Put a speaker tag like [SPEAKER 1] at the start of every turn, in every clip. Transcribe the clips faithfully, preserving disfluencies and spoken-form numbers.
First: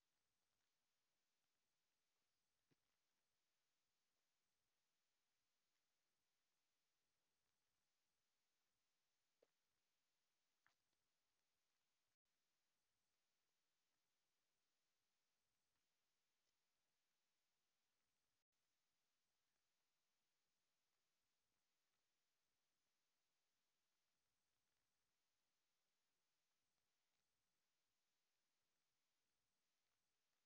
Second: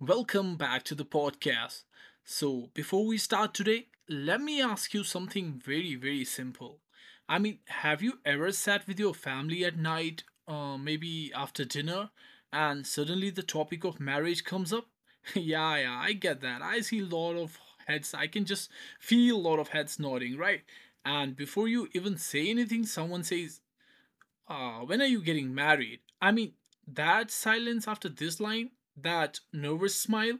[SPEAKER 1] Welcome back to the podcast. So, before we start today, let me ask you something very, very simple. I mean, have you ever sat with your family at night, uh, maybe after dinner, and suddenly the topic of marriage comes up? Yeah, yeah, I get that. I see a lot of heads. I can just feel a lot of heads nodding, right? And before you even say anything, someone says, uh, when are you getting married? I mean, that silence after this line, that nervous smile,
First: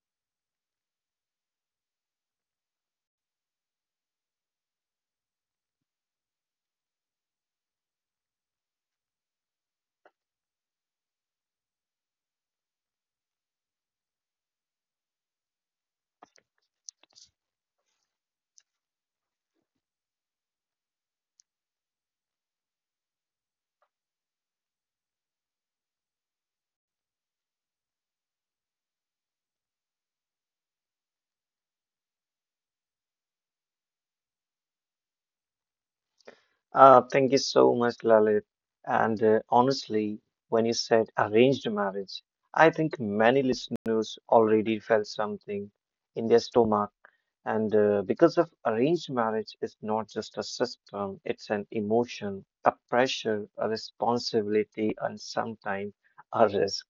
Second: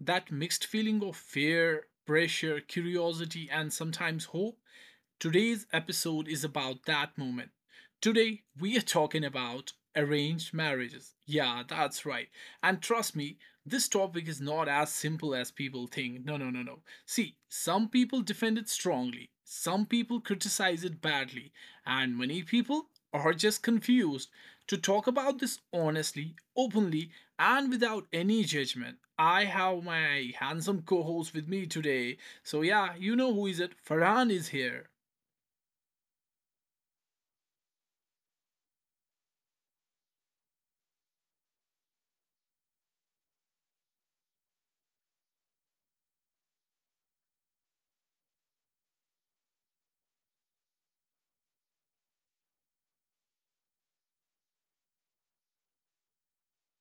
[SPEAKER 1] that mixed feeling of fear, pressure, curiosity, and sometimes hope, today's episode is about that moment. Today, we are talking about arranged marriages. Yeah, that's right. And trust me, this topic is not as simple as people think. No, no, no, no. See, some people defend it strongly, some people criticize it badly, and many people are just confused. To talk about this honestly, openly, and without any judgment, I have my handsome co host with me today. So, yeah, you know who is it. Farhan is here.
[SPEAKER 2] Uh, thank you so much, Lalit. And uh, honestly, when you said arranged marriage, I think many listeners already felt something in their stomach. And uh, because of arranged marriage is not just a system, it's an emotion, a pressure, a responsibility, and sometimes a risk.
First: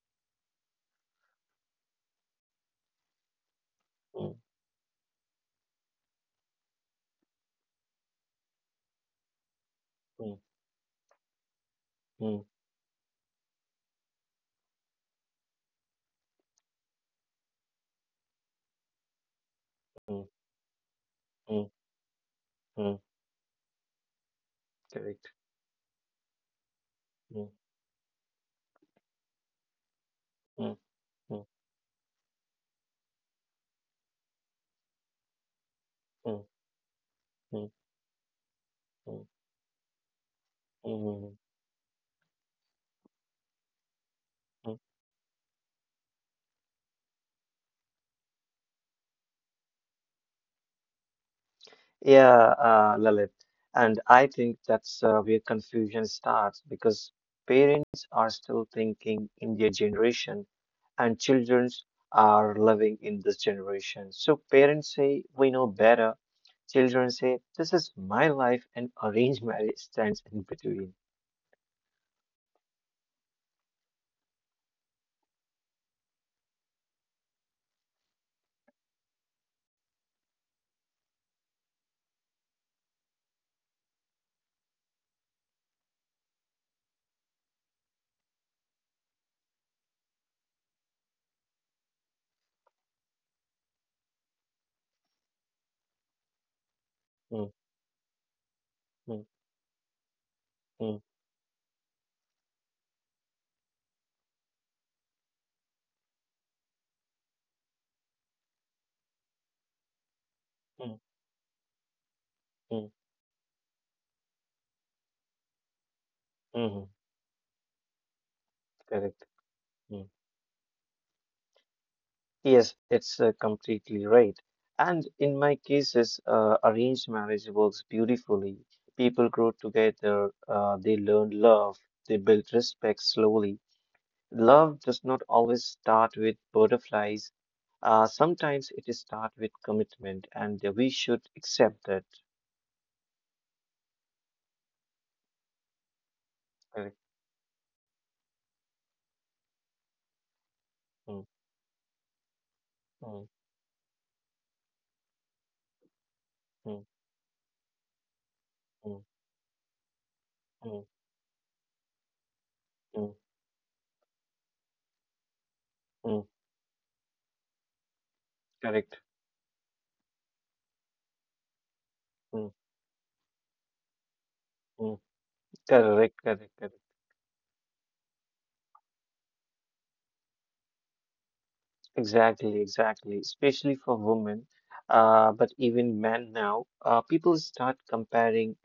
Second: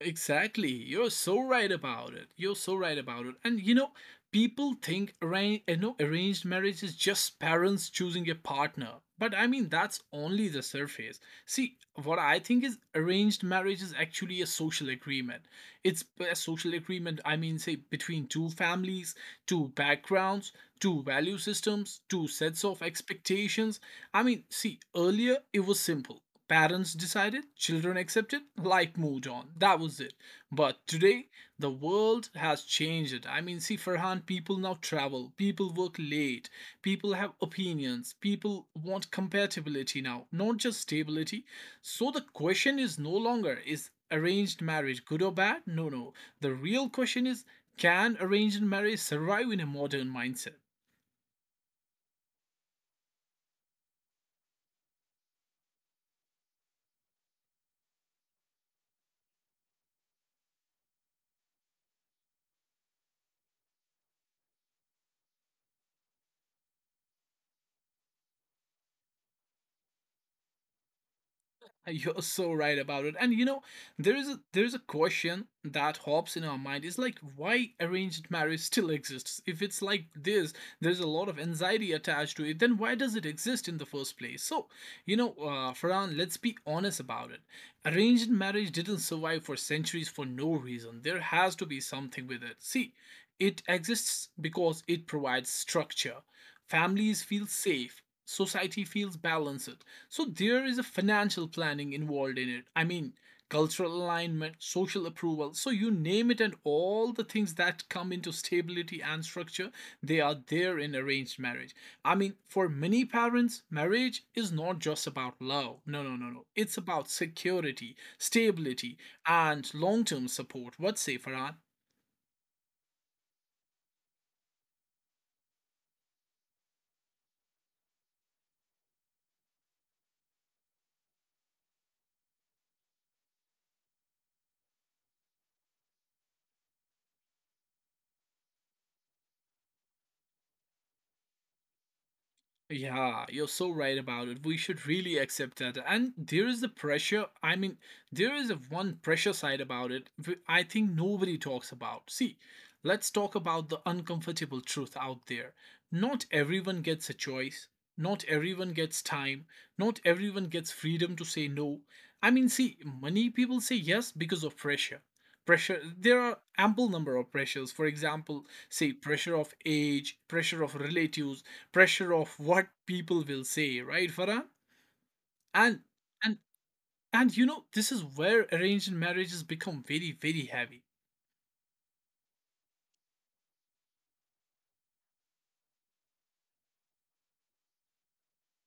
[SPEAKER 1] Exactly. You're so right about it. You're so right about it. And you know,
[SPEAKER 2] Mm,
[SPEAKER 1] people think arranged, you know, arranged marriage is just parents choosing a partner. But I mean, that's
[SPEAKER 2] mm,
[SPEAKER 1] only the surface. See, what I
[SPEAKER 2] mm,
[SPEAKER 1] think is arranged marriage is actually a social agreement. It's a social agreement, I mean, say, between two families, two
[SPEAKER 2] mm,
[SPEAKER 1] backgrounds, two value
[SPEAKER 2] mm,
[SPEAKER 1] systems, two sets of
[SPEAKER 2] mm,
[SPEAKER 1] expectations. I mean, see,
[SPEAKER 2] correct.
[SPEAKER 1] earlier it was simple. Parents decided,
[SPEAKER 2] Mm,
[SPEAKER 1] children accepted, life moved on. That was it.
[SPEAKER 2] mm,
[SPEAKER 1] But today,
[SPEAKER 2] mm,
[SPEAKER 1] the world has changed it. I mean, see, Farhan, people now travel, people work
[SPEAKER 2] mm,
[SPEAKER 1] late, people have
[SPEAKER 2] mm,
[SPEAKER 1] opinions, people want
[SPEAKER 2] mm,
[SPEAKER 1] compatibility now, not just
[SPEAKER 2] mm, mm,
[SPEAKER 1] stability. So the question is no longer is arranged
[SPEAKER 2] mm.
[SPEAKER 1] marriage good or bad? No, no. The real question is can arranged marriage survive in a modern mindset?
[SPEAKER 2] Yeah, uh, Lalit. And I think that's uh, where confusion starts because parents are still thinking in their generation and children are living in this generation. So parents say, we know better. Children say, this is my life and arranged marriage stands in between.
[SPEAKER 1] You're so right about it. And you know, there is a there is a question that hops in our mind. It's like why arranged marriage still exists? If it's like this, there's a lot of anxiety attached to it, then why does it exist in the first place? So, you know, uh, Farhan, let's be honest about it. Arranged marriage didn't survive for centuries for no reason. There has to be something with it. See, it exists because it provides structure, families feel
[SPEAKER 2] Mm,
[SPEAKER 1] safe, society feels
[SPEAKER 2] mm,
[SPEAKER 1] balanced, so there is a
[SPEAKER 2] mm,
[SPEAKER 1] financial planning involved in it. I mean cultural alignment, social approval, so you name it, and all the things that come into stability and structure, they are there in
[SPEAKER 2] mm,
[SPEAKER 1] arranged marriage. I mean, for
[SPEAKER 2] mm,
[SPEAKER 1] many parents marriage is not just about love. No, no, no, no. It's
[SPEAKER 2] mm,
[SPEAKER 1] about security, stability,
[SPEAKER 2] correct.
[SPEAKER 1] and long-term support. What say, Farhan?
[SPEAKER 2] Yes, it's uh, completely right. And in my cases, uh, arranged marriage works beautifully. People grow together, uh, they learn love, they build respect slowly. Love does not always start with butterflies. Uh, sometimes it is start with commitment, and we should accept that.
[SPEAKER 1] Yeah, you're so right about it. We should really accept that. And there is the
[SPEAKER 2] Correct.
[SPEAKER 1] pressure. I mean, there is a one pressure side about it wh- I think
[SPEAKER 2] Mm,
[SPEAKER 1] nobody talks about. See, let's
[SPEAKER 2] mm,
[SPEAKER 1] talk about the uncomfortable truth out there. Not everyone
[SPEAKER 2] mm,
[SPEAKER 1] gets a choice. Not everyone gets
[SPEAKER 2] mm,
[SPEAKER 1] time. Not everyone gets
[SPEAKER 2] mm,
[SPEAKER 1] freedom to say no. I mean, see,
[SPEAKER 2] mm,
[SPEAKER 1] many people say yes because of pressure, pressure. There
[SPEAKER 2] mm.
[SPEAKER 1] are ample number of pressures. For example, say
[SPEAKER 2] Correct.
[SPEAKER 1] pressure of age, pressure of relatives, pressure of
[SPEAKER 2] Mm,
[SPEAKER 1] what people will say, right, Farah?
[SPEAKER 2] mm.
[SPEAKER 1] and
[SPEAKER 2] Correct.
[SPEAKER 1] and
[SPEAKER 2] Correct. Correct.
[SPEAKER 1] and you know this is where arranged marriages become very, very heavy,
[SPEAKER 2] Exactly, exactly. Especially for women, uh, but even men now, uh, people start comparing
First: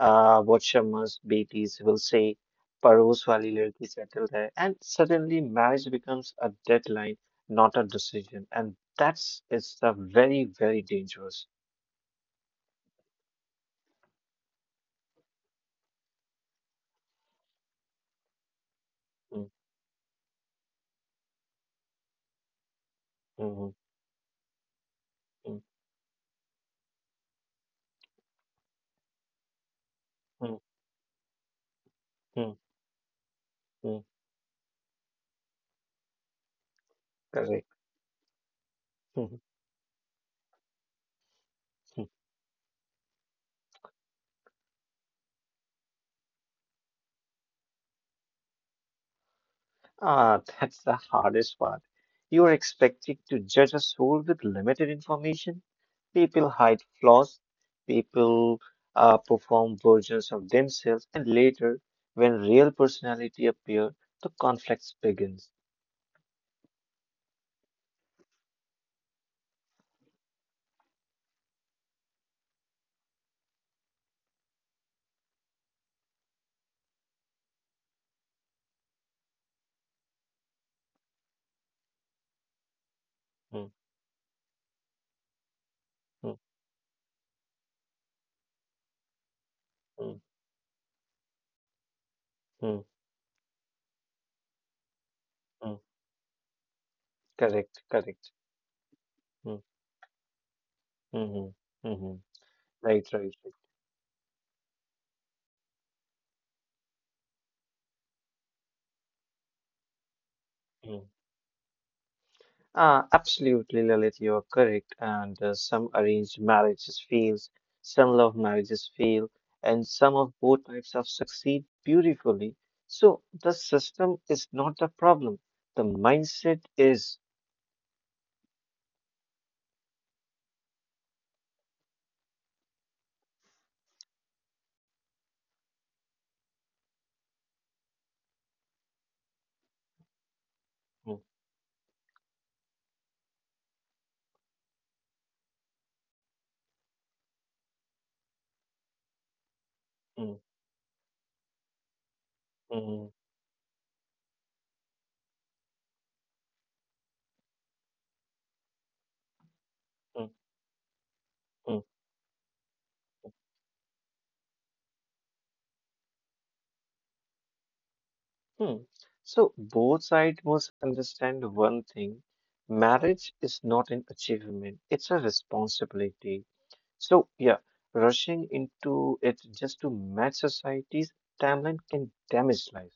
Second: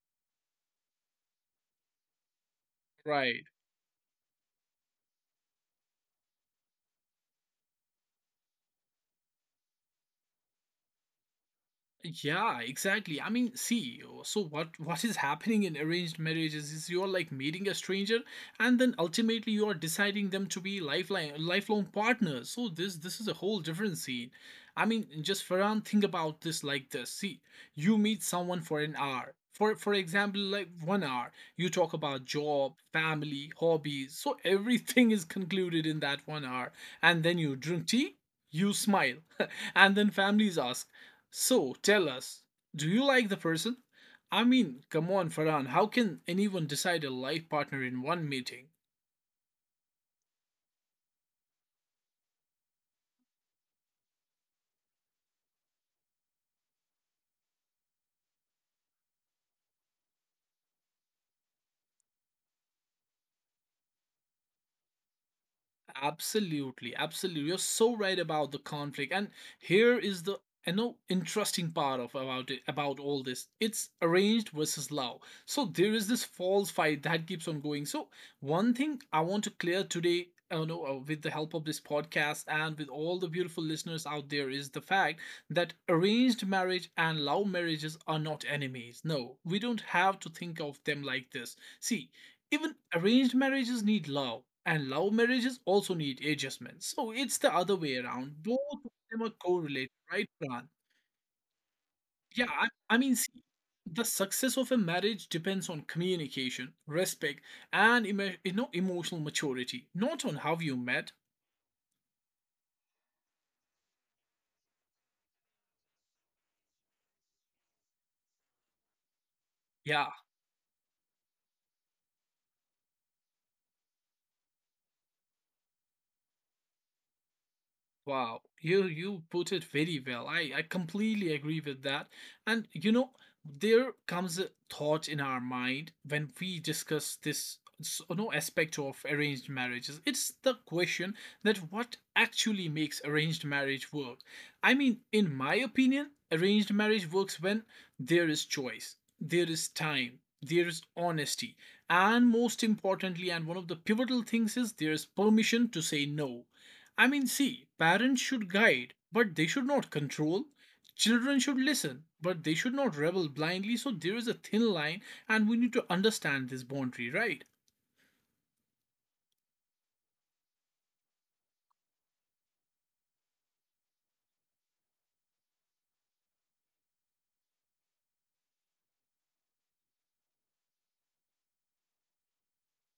[SPEAKER 2] uh, what Sharma's Betis will say, Paros
[SPEAKER 1] right?
[SPEAKER 2] wali ladki settled hai, and suddenly marriage becomes a deadline, not a decision, and that's is a very, very dangerous.
[SPEAKER 1] Yeah, exactly. I mean, see, uh, so what what is happening in arranged marriages is you're like meeting a stranger and then
[SPEAKER 2] Mm,
[SPEAKER 1] ultimately you are deciding them to be lifelong lifelong partners. So this this is a whole
[SPEAKER 2] mm,
[SPEAKER 1] different scene. I mean, just
[SPEAKER 2] mm,
[SPEAKER 1] Farhan, think about this like this. See, you meet someone for an hour. For for example,
[SPEAKER 2] mm,
[SPEAKER 1] like one hour, you talk about
[SPEAKER 2] mm,
[SPEAKER 1] job, family,
[SPEAKER 2] mm,
[SPEAKER 1] hobbies. So everything is concluded in that one hour. And then you
[SPEAKER 2] correct.
[SPEAKER 1] drink tea, you smile. And then families ask, so tell us, do you like the person? I mean, come on, Farhan, how can anyone decide a life partner in one meeting?
[SPEAKER 2] Ah, that's the hardest part. You are expected to judge a soul with limited information. People hide flaws, people uh, perform versions of themselves, and later, when real personality appear, the conflicts begins.
[SPEAKER 1] Absolutely, absolutely. You're so right about the conflict. And here is the, I know, interesting part of about it about all this. It's arranged versus love. So there is this false fight that keeps on going. So one thing I want to clear today, uh, no, uh, with the help of this podcast and with all the beautiful
[SPEAKER 2] Mm,
[SPEAKER 1] listeners out there, is the fact that
[SPEAKER 2] mm,
[SPEAKER 1] arranged marriage and love marriages are not enemies. No, we don't have
[SPEAKER 2] mm,
[SPEAKER 1] to think of them like this. See, even
[SPEAKER 2] mm,
[SPEAKER 1] arranged marriages need love, and love marriages
[SPEAKER 2] mm.
[SPEAKER 1] also need adjustments, so it's the other
[SPEAKER 2] Correct,
[SPEAKER 1] way
[SPEAKER 2] correct.
[SPEAKER 1] around. Both of them are
[SPEAKER 2] Mm,
[SPEAKER 1] correlated, right, Pran?
[SPEAKER 2] mm-hmm, hmm, hmm, hmm.
[SPEAKER 1] Yeah, i, I
[SPEAKER 2] Right,
[SPEAKER 1] mean,
[SPEAKER 2] right,
[SPEAKER 1] see,
[SPEAKER 2] right.
[SPEAKER 1] the success of a marriage depends on communication, respect, and emo- you know, emotional maturity, not on how you
[SPEAKER 2] Hmm.
[SPEAKER 1] met.
[SPEAKER 2] Uh, absolutely, Lalit, you are correct. And uh, some arranged marriages fails, some love marriages fail, and
[SPEAKER 1] Yeah.
[SPEAKER 2] some of both types of succeed beautifully. So the system is not the problem. The mindset is.
[SPEAKER 1] Wow, you you put it very well. I I completely agree with that. And you know, there comes a thought in our mind when we discuss this s- no aspect of arranged marriages. It's the
[SPEAKER 2] Mm,
[SPEAKER 1] question that what actually makes arranged marriage work. I mean, in my opinion, arranged marriage works when there is choice, there is time,
[SPEAKER 2] mm,
[SPEAKER 1] there is honesty, and most
[SPEAKER 2] mm,
[SPEAKER 1] importantly, and one of the pivotal things is there is permission to say no. I mean, see, parents should guide, but they should not
[SPEAKER 2] mm,
[SPEAKER 1] control. Children should
[SPEAKER 2] mm,
[SPEAKER 1] listen, but they should not rebel blindly. So there is a thin line, and we need to understand this boundary, right?
[SPEAKER 2] mm. So both sides must understand one thing. Marriage is not an achievement, it's a responsibility. So, yeah, rushing into it just to match society's timeline can damage life.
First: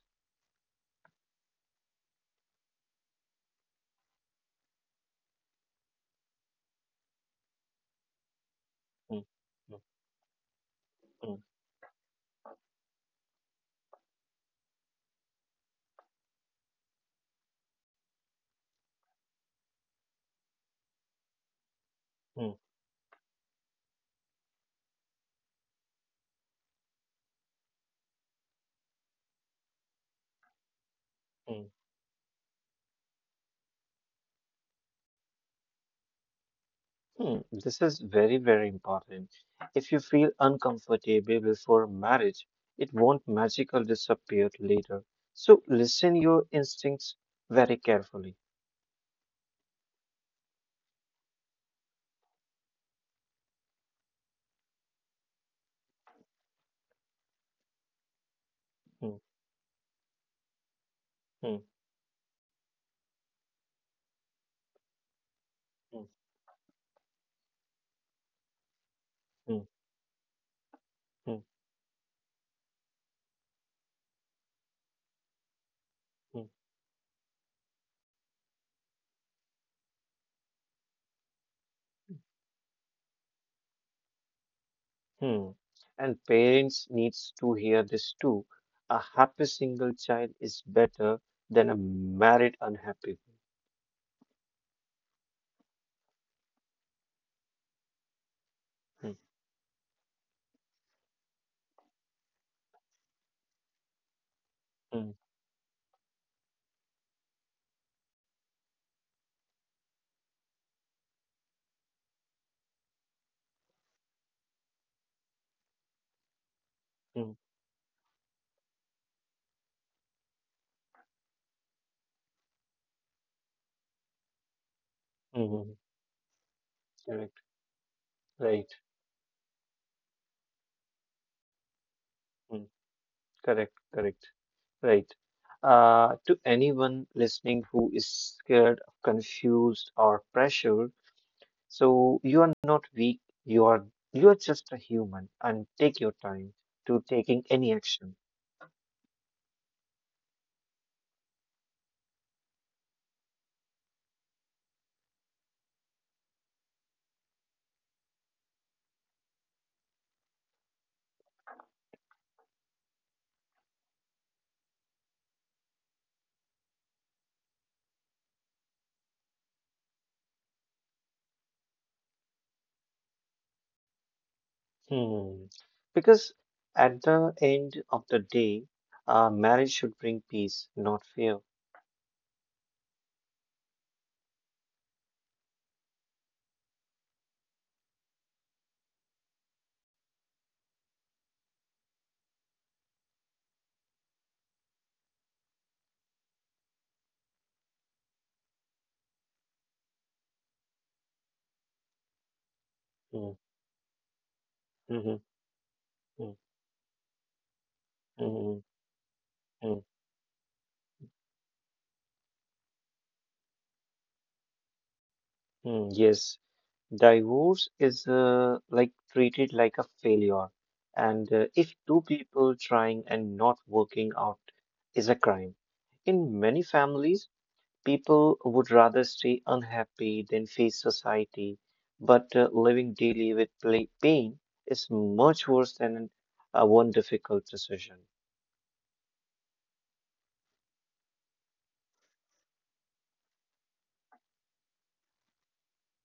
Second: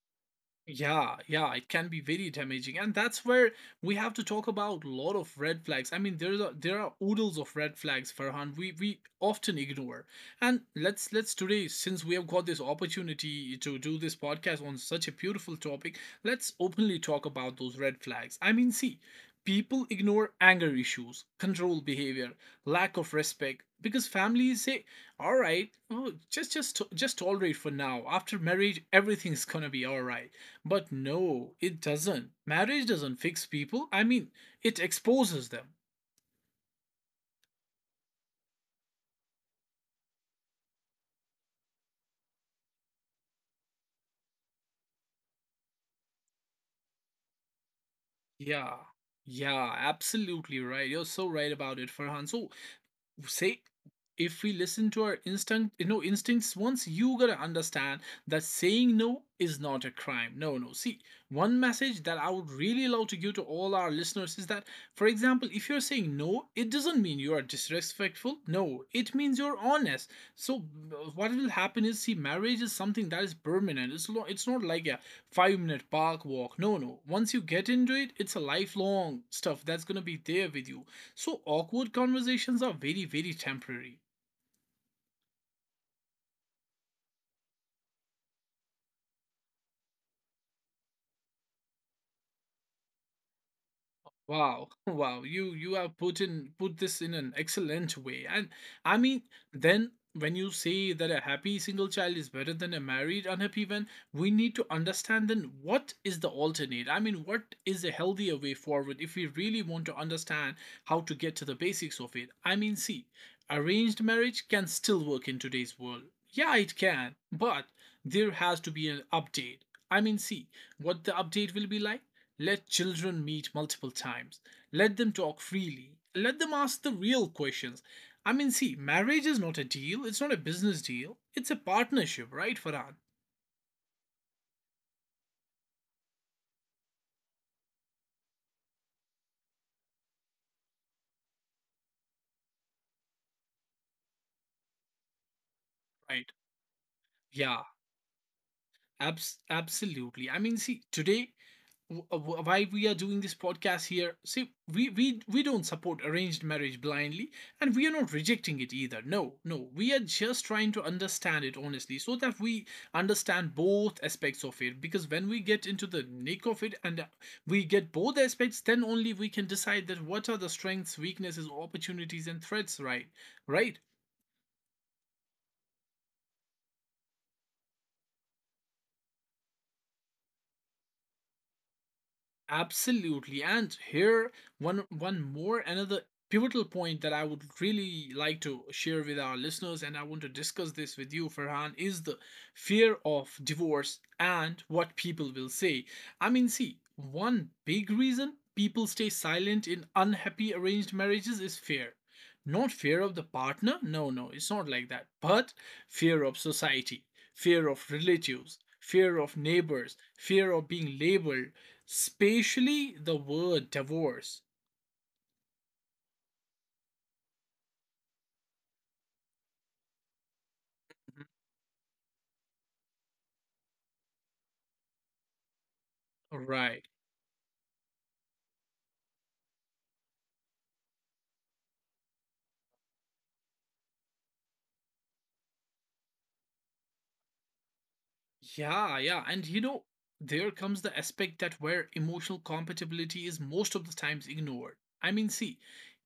[SPEAKER 1] Yeah, yeah, it can be very damaging, and that's where we have to talk about a lot of red flags. I mean, there's a, there are oodles of red flags, Farhan, We we
[SPEAKER 2] Mm,
[SPEAKER 1] often
[SPEAKER 2] mm,
[SPEAKER 1] ignore, and let's let's
[SPEAKER 2] mm,
[SPEAKER 1] today, since we have got this opportunity to do this podcast on such a beautiful topic, let's openly talk about those red flags. I mean, see, people ignore anger issues, control behavior,
[SPEAKER 2] mm,
[SPEAKER 1] lack of respect, because families say, "All right, oh, just just just tolerate for now. After marriage, everything's gonna be all right." But no,
[SPEAKER 2] mm,
[SPEAKER 1] it doesn't. Marriage doesn't fix people. I mean, it exposes them.
[SPEAKER 2] mm. This is very, very important. If you feel uncomfortable before marriage, it won't magically disappear later. So, listen your instincts very carefully.
[SPEAKER 1] Yeah. Yeah, absolutely right. You're so right about it, Farhan. So say, if we listen to our instinct you know, instincts once, you gotta understand that saying
[SPEAKER 2] Mm,
[SPEAKER 1] no is not a crime. No, no. See,
[SPEAKER 2] mm,
[SPEAKER 1] one message that I would really love to give to all our listeners is that, for example, if you're
[SPEAKER 2] mm,
[SPEAKER 1] saying no, it doesn't mean you are disrespectful. No, it means you're
[SPEAKER 2] mm,
[SPEAKER 1] honest. So, uh, what
[SPEAKER 2] mm,
[SPEAKER 1] will happen is, see, marriage is something that is permanent. It's, lo- it's not like a five minute park
[SPEAKER 2] mm.
[SPEAKER 1] walk. No, no. Once you get into it, it's a lifelong stuff that's gonna be there with you. So awkward conversations are very, very temporary.
[SPEAKER 2] Hmm. And parents needs to hear this too. A happy single child is better than a married unhappy
[SPEAKER 1] Wow, wow, you you have put in put this in an excellent way. And I
[SPEAKER 2] one.
[SPEAKER 1] mean, then when you say that a happy single child is better than a married unhappy one, we need to
[SPEAKER 2] Hmm. Hmm.
[SPEAKER 1] understand then what is the alternate? I mean, what is a healthier way forward if we really want to understand how to get to the basics of it? I mean, see, arranged marriage can still work in today's world. Yeah, it can,
[SPEAKER 2] Hmm.
[SPEAKER 1] but there has to be an update. I mean, see, what the update will be like? Let children meet multiple times. Let them talk
[SPEAKER 2] Hmm. Hmm.
[SPEAKER 1] freely. Let them ask the real
[SPEAKER 2] Correct.
[SPEAKER 1] questions. I mean,
[SPEAKER 2] Right.
[SPEAKER 1] see, marriage is not a deal. It's not a business deal. It's a partnership, right,
[SPEAKER 2] Hmm.
[SPEAKER 1] Farhan?
[SPEAKER 2] Correct. Correct. Right. Uh, to anyone listening who is scared, confused, or pressured, so you are not weak. You are you are just a human, and take your
[SPEAKER 1] Right.
[SPEAKER 2] time to taking
[SPEAKER 1] Yeah,
[SPEAKER 2] any action.
[SPEAKER 1] abs- absolutely. I mean, see, today why we are doing this podcast here, see, we we we don't support arranged marriage blindly, and we are not rejecting it either. No, no, we are just trying to understand it honestly so that we understand both aspects of it, because when we get into the nick of it, and uh, we get both aspects, then only we can decide that what are the strengths, weaknesses, opportunities, and threats, right? Right.
[SPEAKER 2] Hmm. Because at the end of the day, uh, marriage should bring peace, not fear.
[SPEAKER 1] Absolutely. And here, one one more another pivotal point that I would really like to share with our listeners and I want to discuss this with you, Farhan, is the fear of divorce and what people will say. I mean, see, one big reason people stay silent in unhappy arranged marriages is fear. Not fear of the
[SPEAKER 2] Hmm.
[SPEAKER 1] partner, no, no, it's not like that,
[SPEAKER 2] Hmm,
[SPEAKER 1] but fear
[SPEAKER 2] hmm,
[SPEAKER 1] of society, fear of
[SPEAKER 2] hmm,
[SPEAKER 1] relatives, fear of
[SPEAKER 2] hmm,
[SPEAKER 1] neighbors, fear of being labeled, spatially, the word divorce.
[SPEAKER 2] hmm. Yes, divorce is uh, like treated like a failure, and uh, if two people trying and not working out is a crime. In many
[SPEAKER 1] Right.
[SPEAKER 2] families, people would rather stay unhappy than face society, but uh, living daily with pla- pain is much worse than uh, one difficult decision.
[SPEAKER 1] Yeah, yeah. And you know, there comes the aspect that where emotional compatibility is most of the times ignored. I mean, see,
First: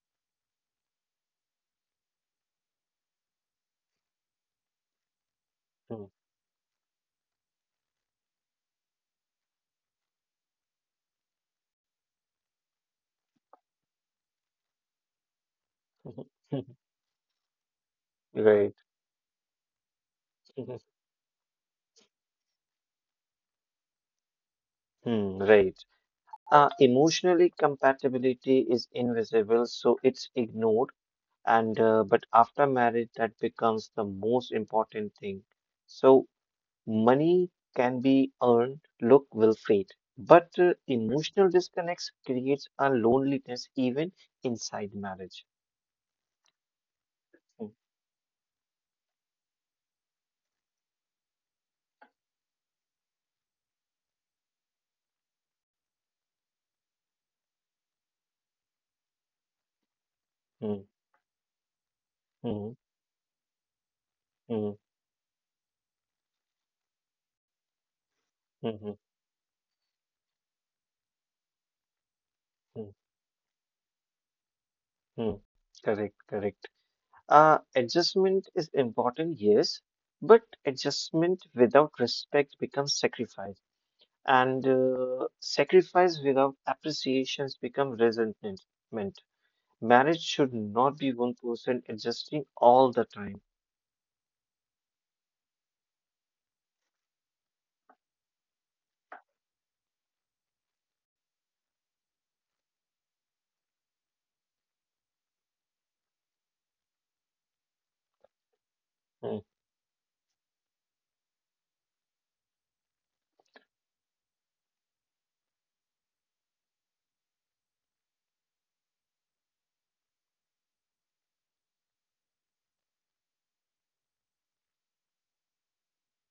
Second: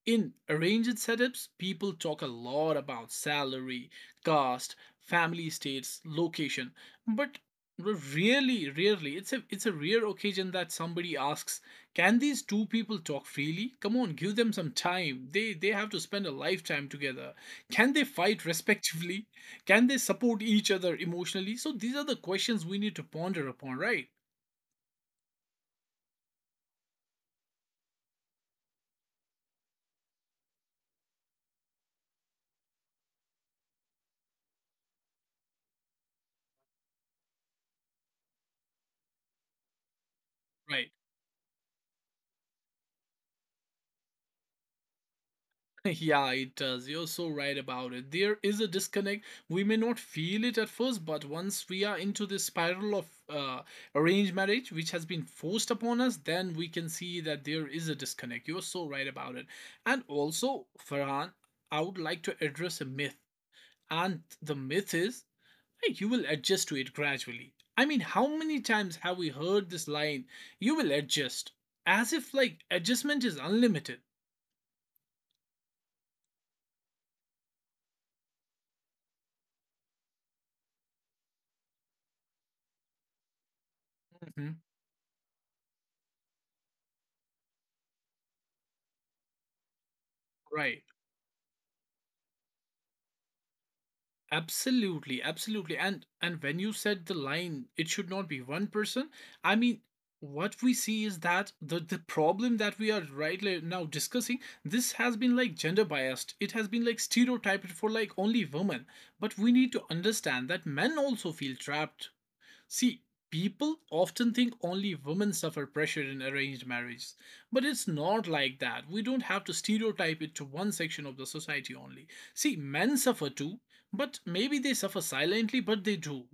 [SPEAKER 1] in arranged setups, people talk a lot about salary, caste, family status,
[SPEAKER 2] Mm.
[SPEAKER 1] location, but r- really, rarely, it's a it's a rare occasion that somebody asks, can these two people talk freely? Come on, give them some time. They they have to spend a lifetime together. Can they fight
[SPEAKER 2] Right.
[SPEAKER 1] respectively? Can they support each
[SPEAKER 2] Mhm.
[SPEAKER 1] other emotionally? So these are the questions we need to ponder upon, right?
[SPEAKER 2] Hmm, right. Uh, emotionally, compatibility is invisible, so it's ignored. And uh, but after marriage, that becomes the most important thing. So money can be earned, look will fade, but uh,
[SPEAKER 1] Right.
[SPEAKER 2] emotional disconnects creates a loneliness even inside marriage.
[SPEAKER 1] Yeah, it does. You're so right
[SPEAKER 2] Mm,
[SPEAKER 1] about it. There is a disconnect. We may not feel it at first, but once we are into this spiral of uh, arranged marriage, which has been forced upon us, then we can see that there is a disconnect. You're so right about it. And also,
[SPEAKER 2] mm,
[SPEAKER 1] Farhan, I would like to
[SPEAKER 2] mm,
[SPEAKER 1] address a myth. And the
[SPEAKER 2] mm,
[SPEAKER 1] myth is, right, you will adjust to it gradually. I mean, how many
[SPEAKER 2] mm, mm,
[SPEAKER 1] times have we heard this line, you will adjust, as if like
[SPEAKER 2] mm,
[SPEAKER 1] adjustment is unlimited?
[SPEAKER 2] mm. Correct, correct. Uh, adjustment is important, yes, but adjustment without respect becomes sacrifice,
[SPEAKER 1] Hmm.
[SPEAKER 2] and uh, sacrifice without appreciations become resentment. Marriage should
[SPEAKER 1] Right.
[SPEAKER 2] not be one person adjusting all the time.
[SPEAKER 1] Absolutely, absolutely. And and when you said the line, it should not be one person. I mean, what we see is that the the problem that we are right li- now discussing, this has been like gender biased. It has been like stereotyped for like only women. But
[SPEAKER 2] Hmm.
[SPEAKER 1] we need to understand that men also feel trapped. See, people often think only women suffer pressure in arranged marriage, but it's not like that. We don't have to stereotype it to one section of the society only. See, men suffer too, but maybe they suffer silently, but they do.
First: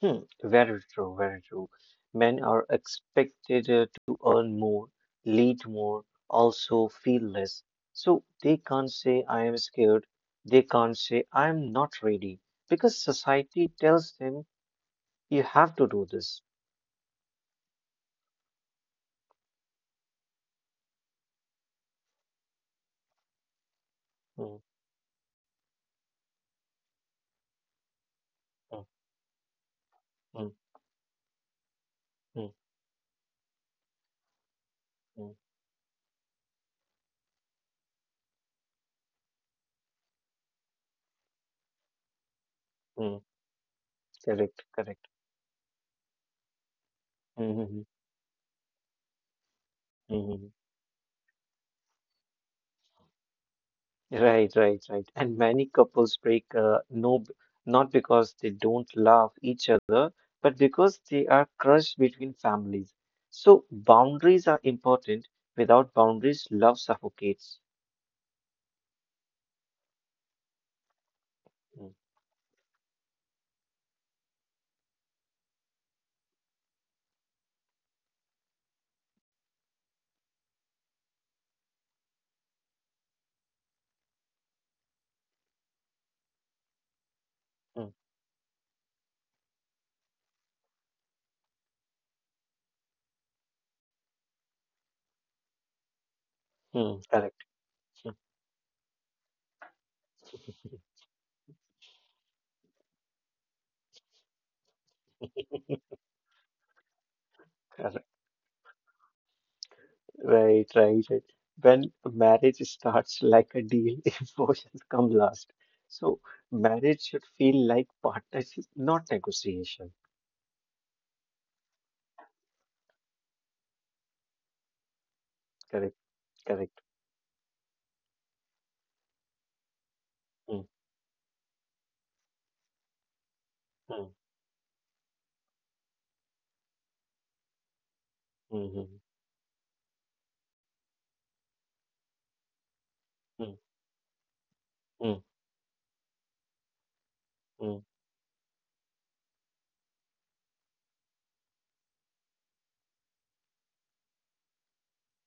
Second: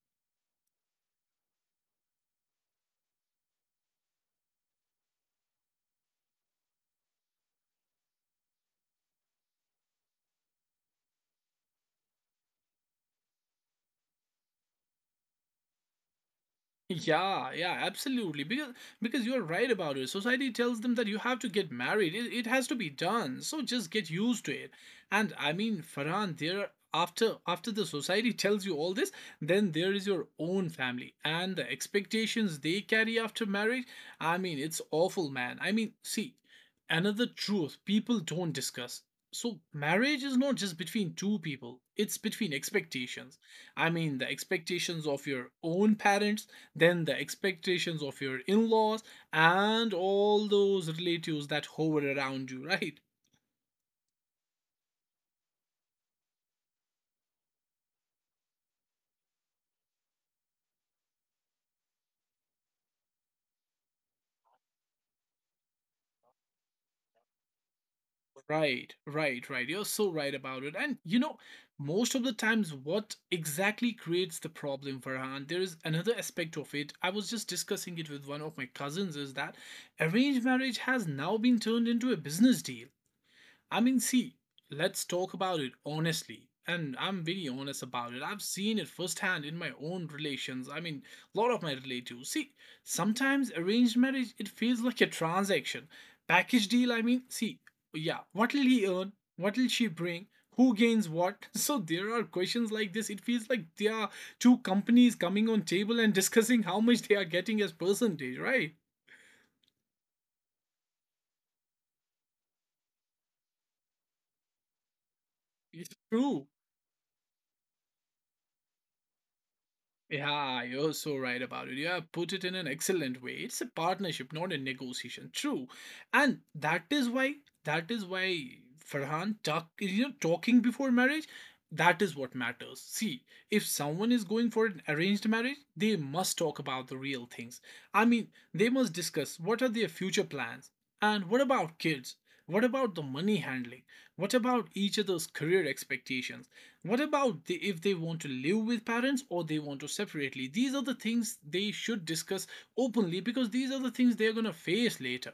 [SPEAKER 2] Hmm, very true, very true. Men are expected uh, to earn more, lead more, also feel less. So they can't say, I am scared. They can't say, I am not ready, because society tells them, you have to do this.
[SPEAKER 1] Yeah, yeah, absolutely. Because because you're right about it. Society tells them that you have to get married. It, it has to be done. So just get used to
[SPEAKER 2] Hmm,
[SPEAKER 1] it. And I mean, Farhan, there after after the society tells you
[SPEAKER 2] hmm,
[SPEAKER 1] all this, then there is your
[SPEAKER 2] hmm,
[SPEAKER 1] own family and the
[SPEAKER 2] hmm,
[SPEAKER 1] expectations they carry after marriage. I mean, it's awful,
[SPEAKER 2] hmm,
[SPEAKER 1] man. I mean, see, another truth people don't discuss. So marriage is not just between two people. It's between
[SPEAKER 2] hmm.
[SPEAKER 1] expectations. I mean, the
[SPEAKER 2] Correct,
[SPEAKER 1] expectations
[SPEAKER 2] correct.
[SPEAKER 1] of your own parents, then the
[SPEAKER 2] Mm-hmm.
[SPEAKER 1] expectations of your in-laws, and all those relatives that hover around you, right?
[SPEAKER 2] Right, right, right. And many couples break uh, no, b- not because they don't love each other, but because they are crushed between families. So boundaries are important. Without boundaries, love suffocates.
[SPEAKER 1] Right, right, right. You're so right about it. And you know
[SPEAKER 2] Mm,
[SPEAKER 1] most of the times, what exactly creates the problem, Farhan, there is another aspect of it. I was just discussing it with one of my cousins, is that arranged marriage has now been turned into a business deal. I mean, see, let's talk about it honestly. And I'm very honest
[SPEAKER 2] mm,
[SPEAKER 1] about it. I've seen it firsthand in my own relations. I mean, a lot of my relatives. See, sometimes arranged marriage, it feels like a transaction. Package deal, I
[SPEAKER 2] mm,
[SPEAKER 1] mean,
[SPEAKER 2] correct,
[SPEAKER 1] see, yeah, what will he earn? What will she bring? Who gains what? So there are questions like this. It feels like there are two companies coming on table and discussing how much they are getting as
[SPEAKER 2] correct.
[SPEAKER 1] percentage, right?
[SPEAKER 2] Right, right, right. When marriage starts like a deal, emotions come last.
[SPEAKER 1] It's
[SPEAKER 2] So
[SPEAKER 1] true.
[SPEAKER 2] marriage should feel like partnership, not negotiation.
[SPEAKER 1] Yeah, you're so right about it. You have put it in an excellent way. It's a partnership, not a negotiation. True,
[SPEAKER 2] Correct,
[SPEAKER 1] and that
[SPEAKER 2] correct.
[SPEAKER 1] is why that is why Farhan, talk you know talking
[SPEAKER 2] Mm,
[SPEAKER 1] before marriage. That is what matters. See, if someone
[SPEAKER 2] mm,
[SPEAKER 1] is going for an arranged marriage, they must talk about the real things. I mean, they must
[SPEAKER 2] mm,
[SPEAKER 1] discuss, what are their future plans and what about kids? What about the money
[SPEAKER 2] mm,
[SPEAKER 1] handling? What about each
[SPEAKER 2] mm,
[SPEAKER 1] other's career expectations? What about the, if
[SPEAKER 2] mm.
[SPEAKER 1] they want to live with parents or they want to separately? These are the things they should discuss openly, because these are the things they're going to face later.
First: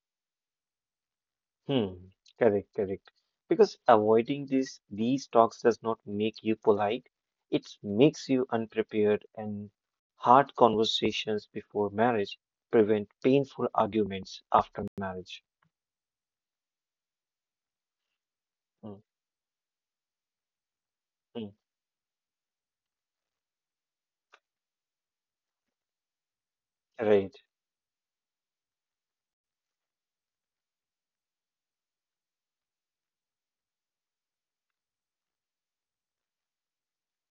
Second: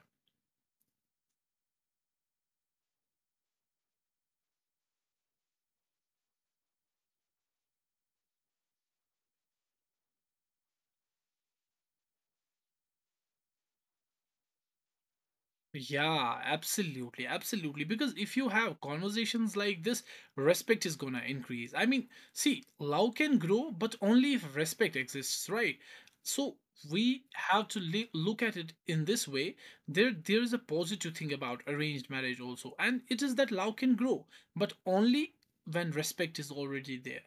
[SPEAKER 2] Hmm, correct, correct. Because avoiding this, these talks does not make you polite. It makes you unprepared and hard conversations before marriage prevent painful arguments after marriage.
[SPEAKER 1] Yeah, absolutely, absolutely. Because if you have
[SPEAKER 2] Mm,
[SPEAKER 1] conversations like this, respect is gonna
[SPEAKER 2] mm.
[SPEAKER 1] increase. I mean, see, love can grow, but only if respect exists, right? So we
[SPEAKER 2] Right.
[SPEAKER 1] have to li- look at it in this way. There, there is a positive thing about arranged marriage also, and it is that love can grow, but only when respect is already there.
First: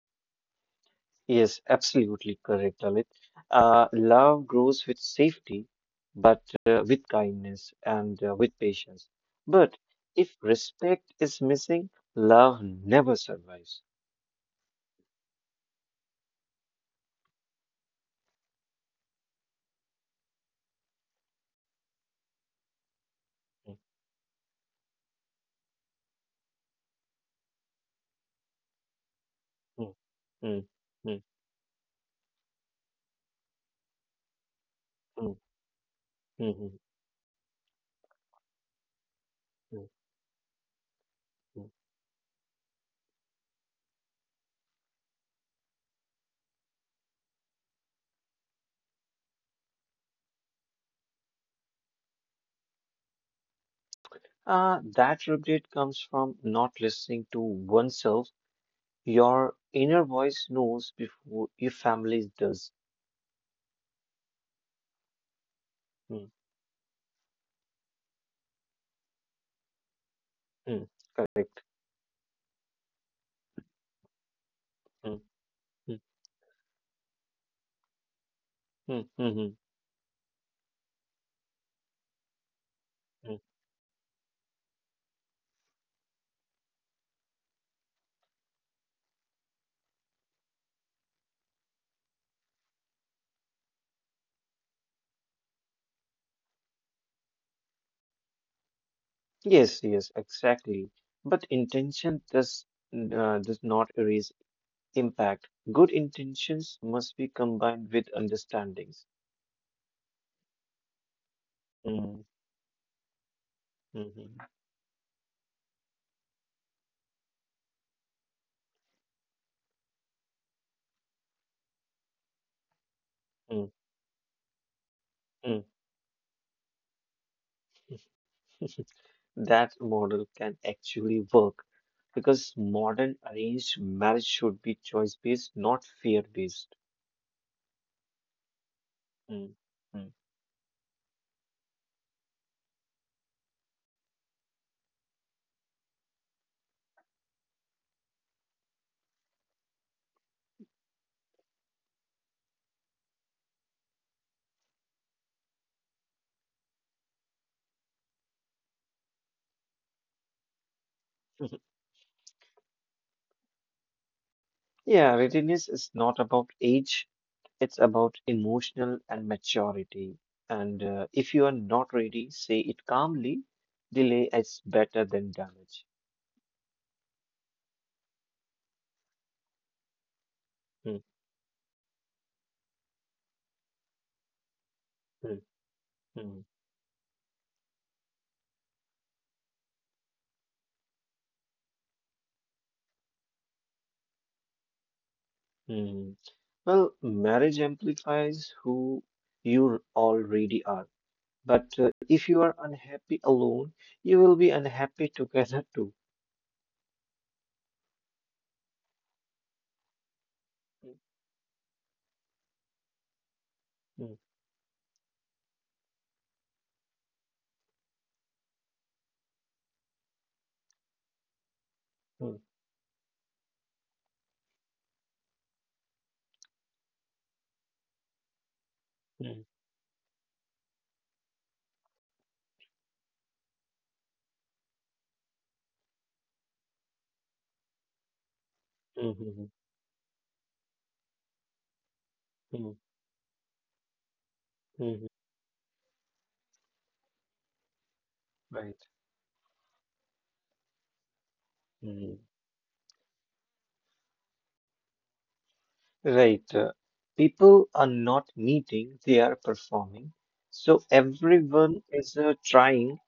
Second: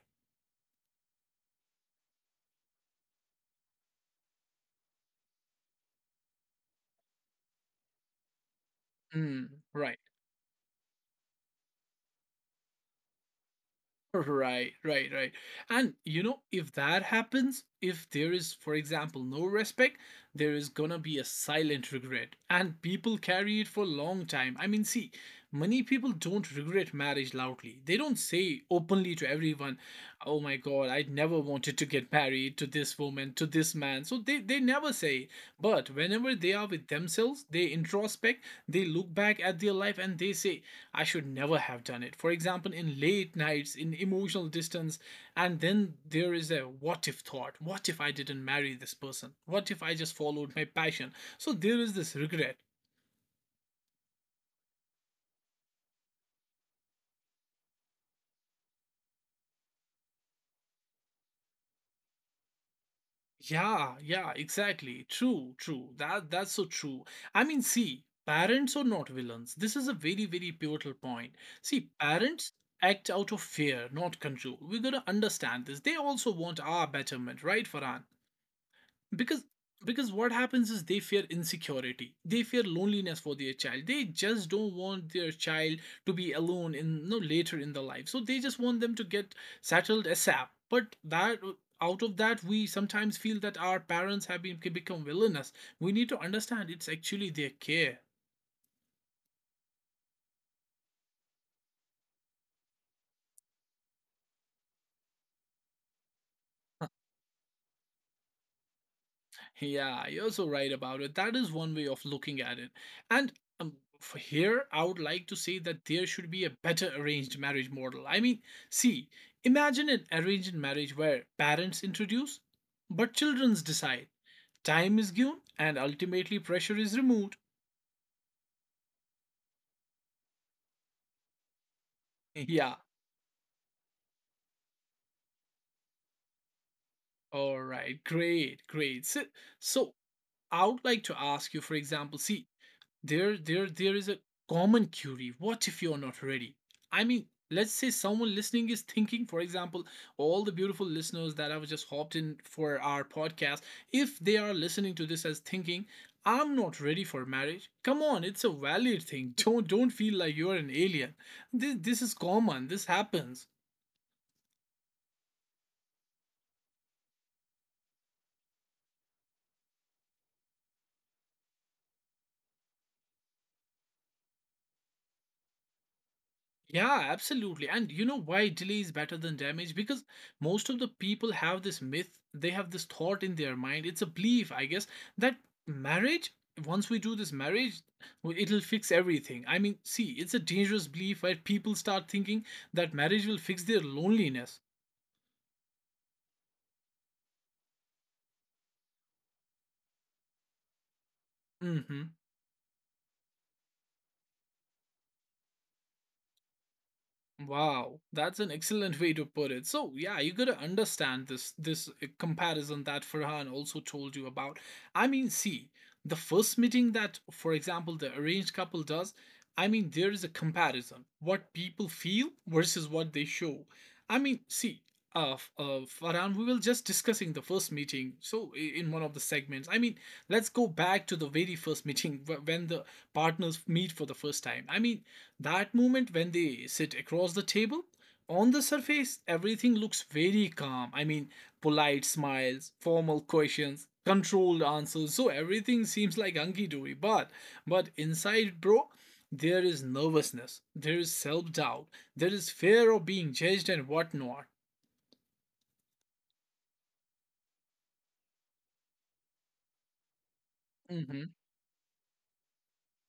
[SPEAKER 2] Yes, absolutely correct, Dalit. Uh, love grows with safety, but uh, with kindness and uh, with patience.
[SPEAKER 1] Mm,
[SPEAKER 2] But
[SPEAKER 1] right.
[SPEAKER 2] if respect is missing, love never survives. Hmm.
[SPEAKER 1] Right, right, right. And you know, if that happens, if there is, for example, no respect, there is gonna be a silent regret. And people carry it for a long time. I mean, see, many people don't regret marriage loudly. They don't say openly to everyone,
[SPEAKER 2] Mm,
[SPEAKER 1] oh my
[SPEAKER 2] mm,
[SPEAKER 1] god, I
[SPEAKER 2] mm,
[SPEAKER 1] never wanted to get married to this woman, to this man, so they, they never say it.
[SPEAKER 2] mm,
[SPEAKER 1] But whenever they
[SPEAKER 2] mm,
[SPEAKER 1] are
[SPEAKER 2] mm,
[SPEAKER 1] with themselves, they introspect, they look back at their
[SPEAKER 2] mm,
[SPEAKER 1] life and they say, I should never
[SPEAKER 2] mm.
[SPEAKER 1] have done it, for example, in late nights, in emotional distance. And then there is a what if thought. What if I didn't marry this person? What if I just followed my passion? So there is this regret.
[SPEAKER 2] Uh, that regret comes from not listening to oneself. Your inner voice knows before your family does.
[SPEAKER 1] Yeah, yeah, exactly. True, true. That
[SPEAKER 2] Mm,
[SPEAKER 1] that's so true. I mean, see, parents are not villains. This is a very, very pivotal
[SPEAKER 2] mm,
[SPEAKER 1] point. See, parents act out of fear, not control. We gotta
[SPEAKER 2] mm,
[SPEAKER 1] understand this. They
[SPEAKER 2] mm,
[SPEAKER 1] also want our betterment, right, Farhan?
[SPEAKER 2] mm,
[SPEAKER 1] because
[SPEAKER 2] mm, mm,
[SPEAKER 1] because what happens is, they fear insecurity, they fear loneliness for their
[SPEAKER 2] mm.
[SPEAKER 1] child. They just don't want their child to be alone in, no, later in the life, so they just want them to get settled asap. But that, out of that, we sometimes feel that our parents have been, become villainous. We need to understand it's actually their care.
[SPEAKER 2] Yes, yes, exactly. But intention does uh, does not erase impact. Good intentions must be combined with understandings.
[SPEAKER 1] Yeah, you're so right about it. That is one way of looking at
[SPEAKER 2] Mm,
[SPEAKER 1] it. And um, for here,
[SPEAKER 2] mm,
[SPEAKER 1] I would like to say that there should be a better arranged marriage model. I mean, see, imagine an arranged marriage where parents introduce, but childrens decide.
[SPEAKER 2] mm,
[SPEAKER 1] Time is given, and
[SPEAKER 2] mm,
[SPEAKER 1] ultimately pressure is removed.
[SPEAKER 2] mm. That model can actually work
[SPEAKER 1] Yeah,
[SPEAKER 2] because modern arranged marriage should be choice based, not fear based.
[SPEAKER 1] all right, great, great. So,
[SPEAKER 2] Mm,
[SPEAKER 1] so
[SPEAKER 2] mm.
[SPEAKER 1] I would like to ask you, for example, see, there there there is a common query, what if you're not ready? I mean, let's say someone listening is thinking, for example, all the beautiful listeners that have just hopped in for our podcast, if they are listening to this as thinking, I'm not ready for marriage, come on, it's a valid thing. don't don't feel like you're an alien. This, this is common, this happens.
[SPEAKER 2] Yeah, readiness is not about age, it's about emotional and maturity. And uh, if you are not ready, say it calmly. Delay is better than damage.
[SPEAKER 1] Yeah, absolutely. And you know why delay is better than damage? Because most of the
[SPEAKER 2] Mm,
[SPEAKER 1] people have this myth, they have this thought in their mind. It's a belief, I guess,
[SPEAKER 2] mm,
[SPEAKER 1] that marriage,
[SPEAKER 2] mm,
[SPEAKER 1] once we do this marriage, w- it'll fix everything. I mean, see, it's a dangerous belief, where people start thinking that marriage will fix their loneliness.
[SPEAKER 2] mm. Well, marriage amplifies who you already are. But uh,
[SPEAKER 1] Hmm.
[SPEAKER 2] if you are unhappy alone, you will be unhappy together too.
[SPEAKER 1] Wow, that's an excellent way to put it. So yeah, you gotta understand this this uh, comparison that Farhan also told
[SPEAKER 2] Mm,
[SPEAKER 1] you about. I mean, see, the first meeting that, for example, the arranged couple does, I mean, there is a comparison, what people feel
[SPEAKER 2] mm,
[SPEAKER 1] versus what they show. I mean, see, uh, f- uh, Farhan, we were just discussing the first meeting. So, i- in one of the
[SPEAKER 2] mm,
[SPEAKER 1] segments, I mean, let's go back to the very first meeting, wh- when the partners meet for the first time. I mean, that moment when they sit across the table, on the
[SPEAKER 2] mm,
[SPEAKER 1] surface,
[SPEAKER 2] mm,
[SPEAKER 1] everything looks very calm. I mean, polite smiles,
[SPEAKER 2] mm,
[SPEAKER 1] formal questions, controlled
[SPEAKER 2] mm.
[SPEAKER 1] answers. So everything seems like hunky dory. But but inside,
[SPEAKER 2] Right.
[SPEAKER 1] bro, there is nervousness, there is self doubt,
[SPEAKER 2] Mm.
[SPEAKER 1] there is fear of being judged and whatnot.
[SPEAKER 2] Right. uh, People are not meeting, they are performing. So
[SPEAKER 1] Hmm.
[SPEAKER 2] everyone is uh, trying,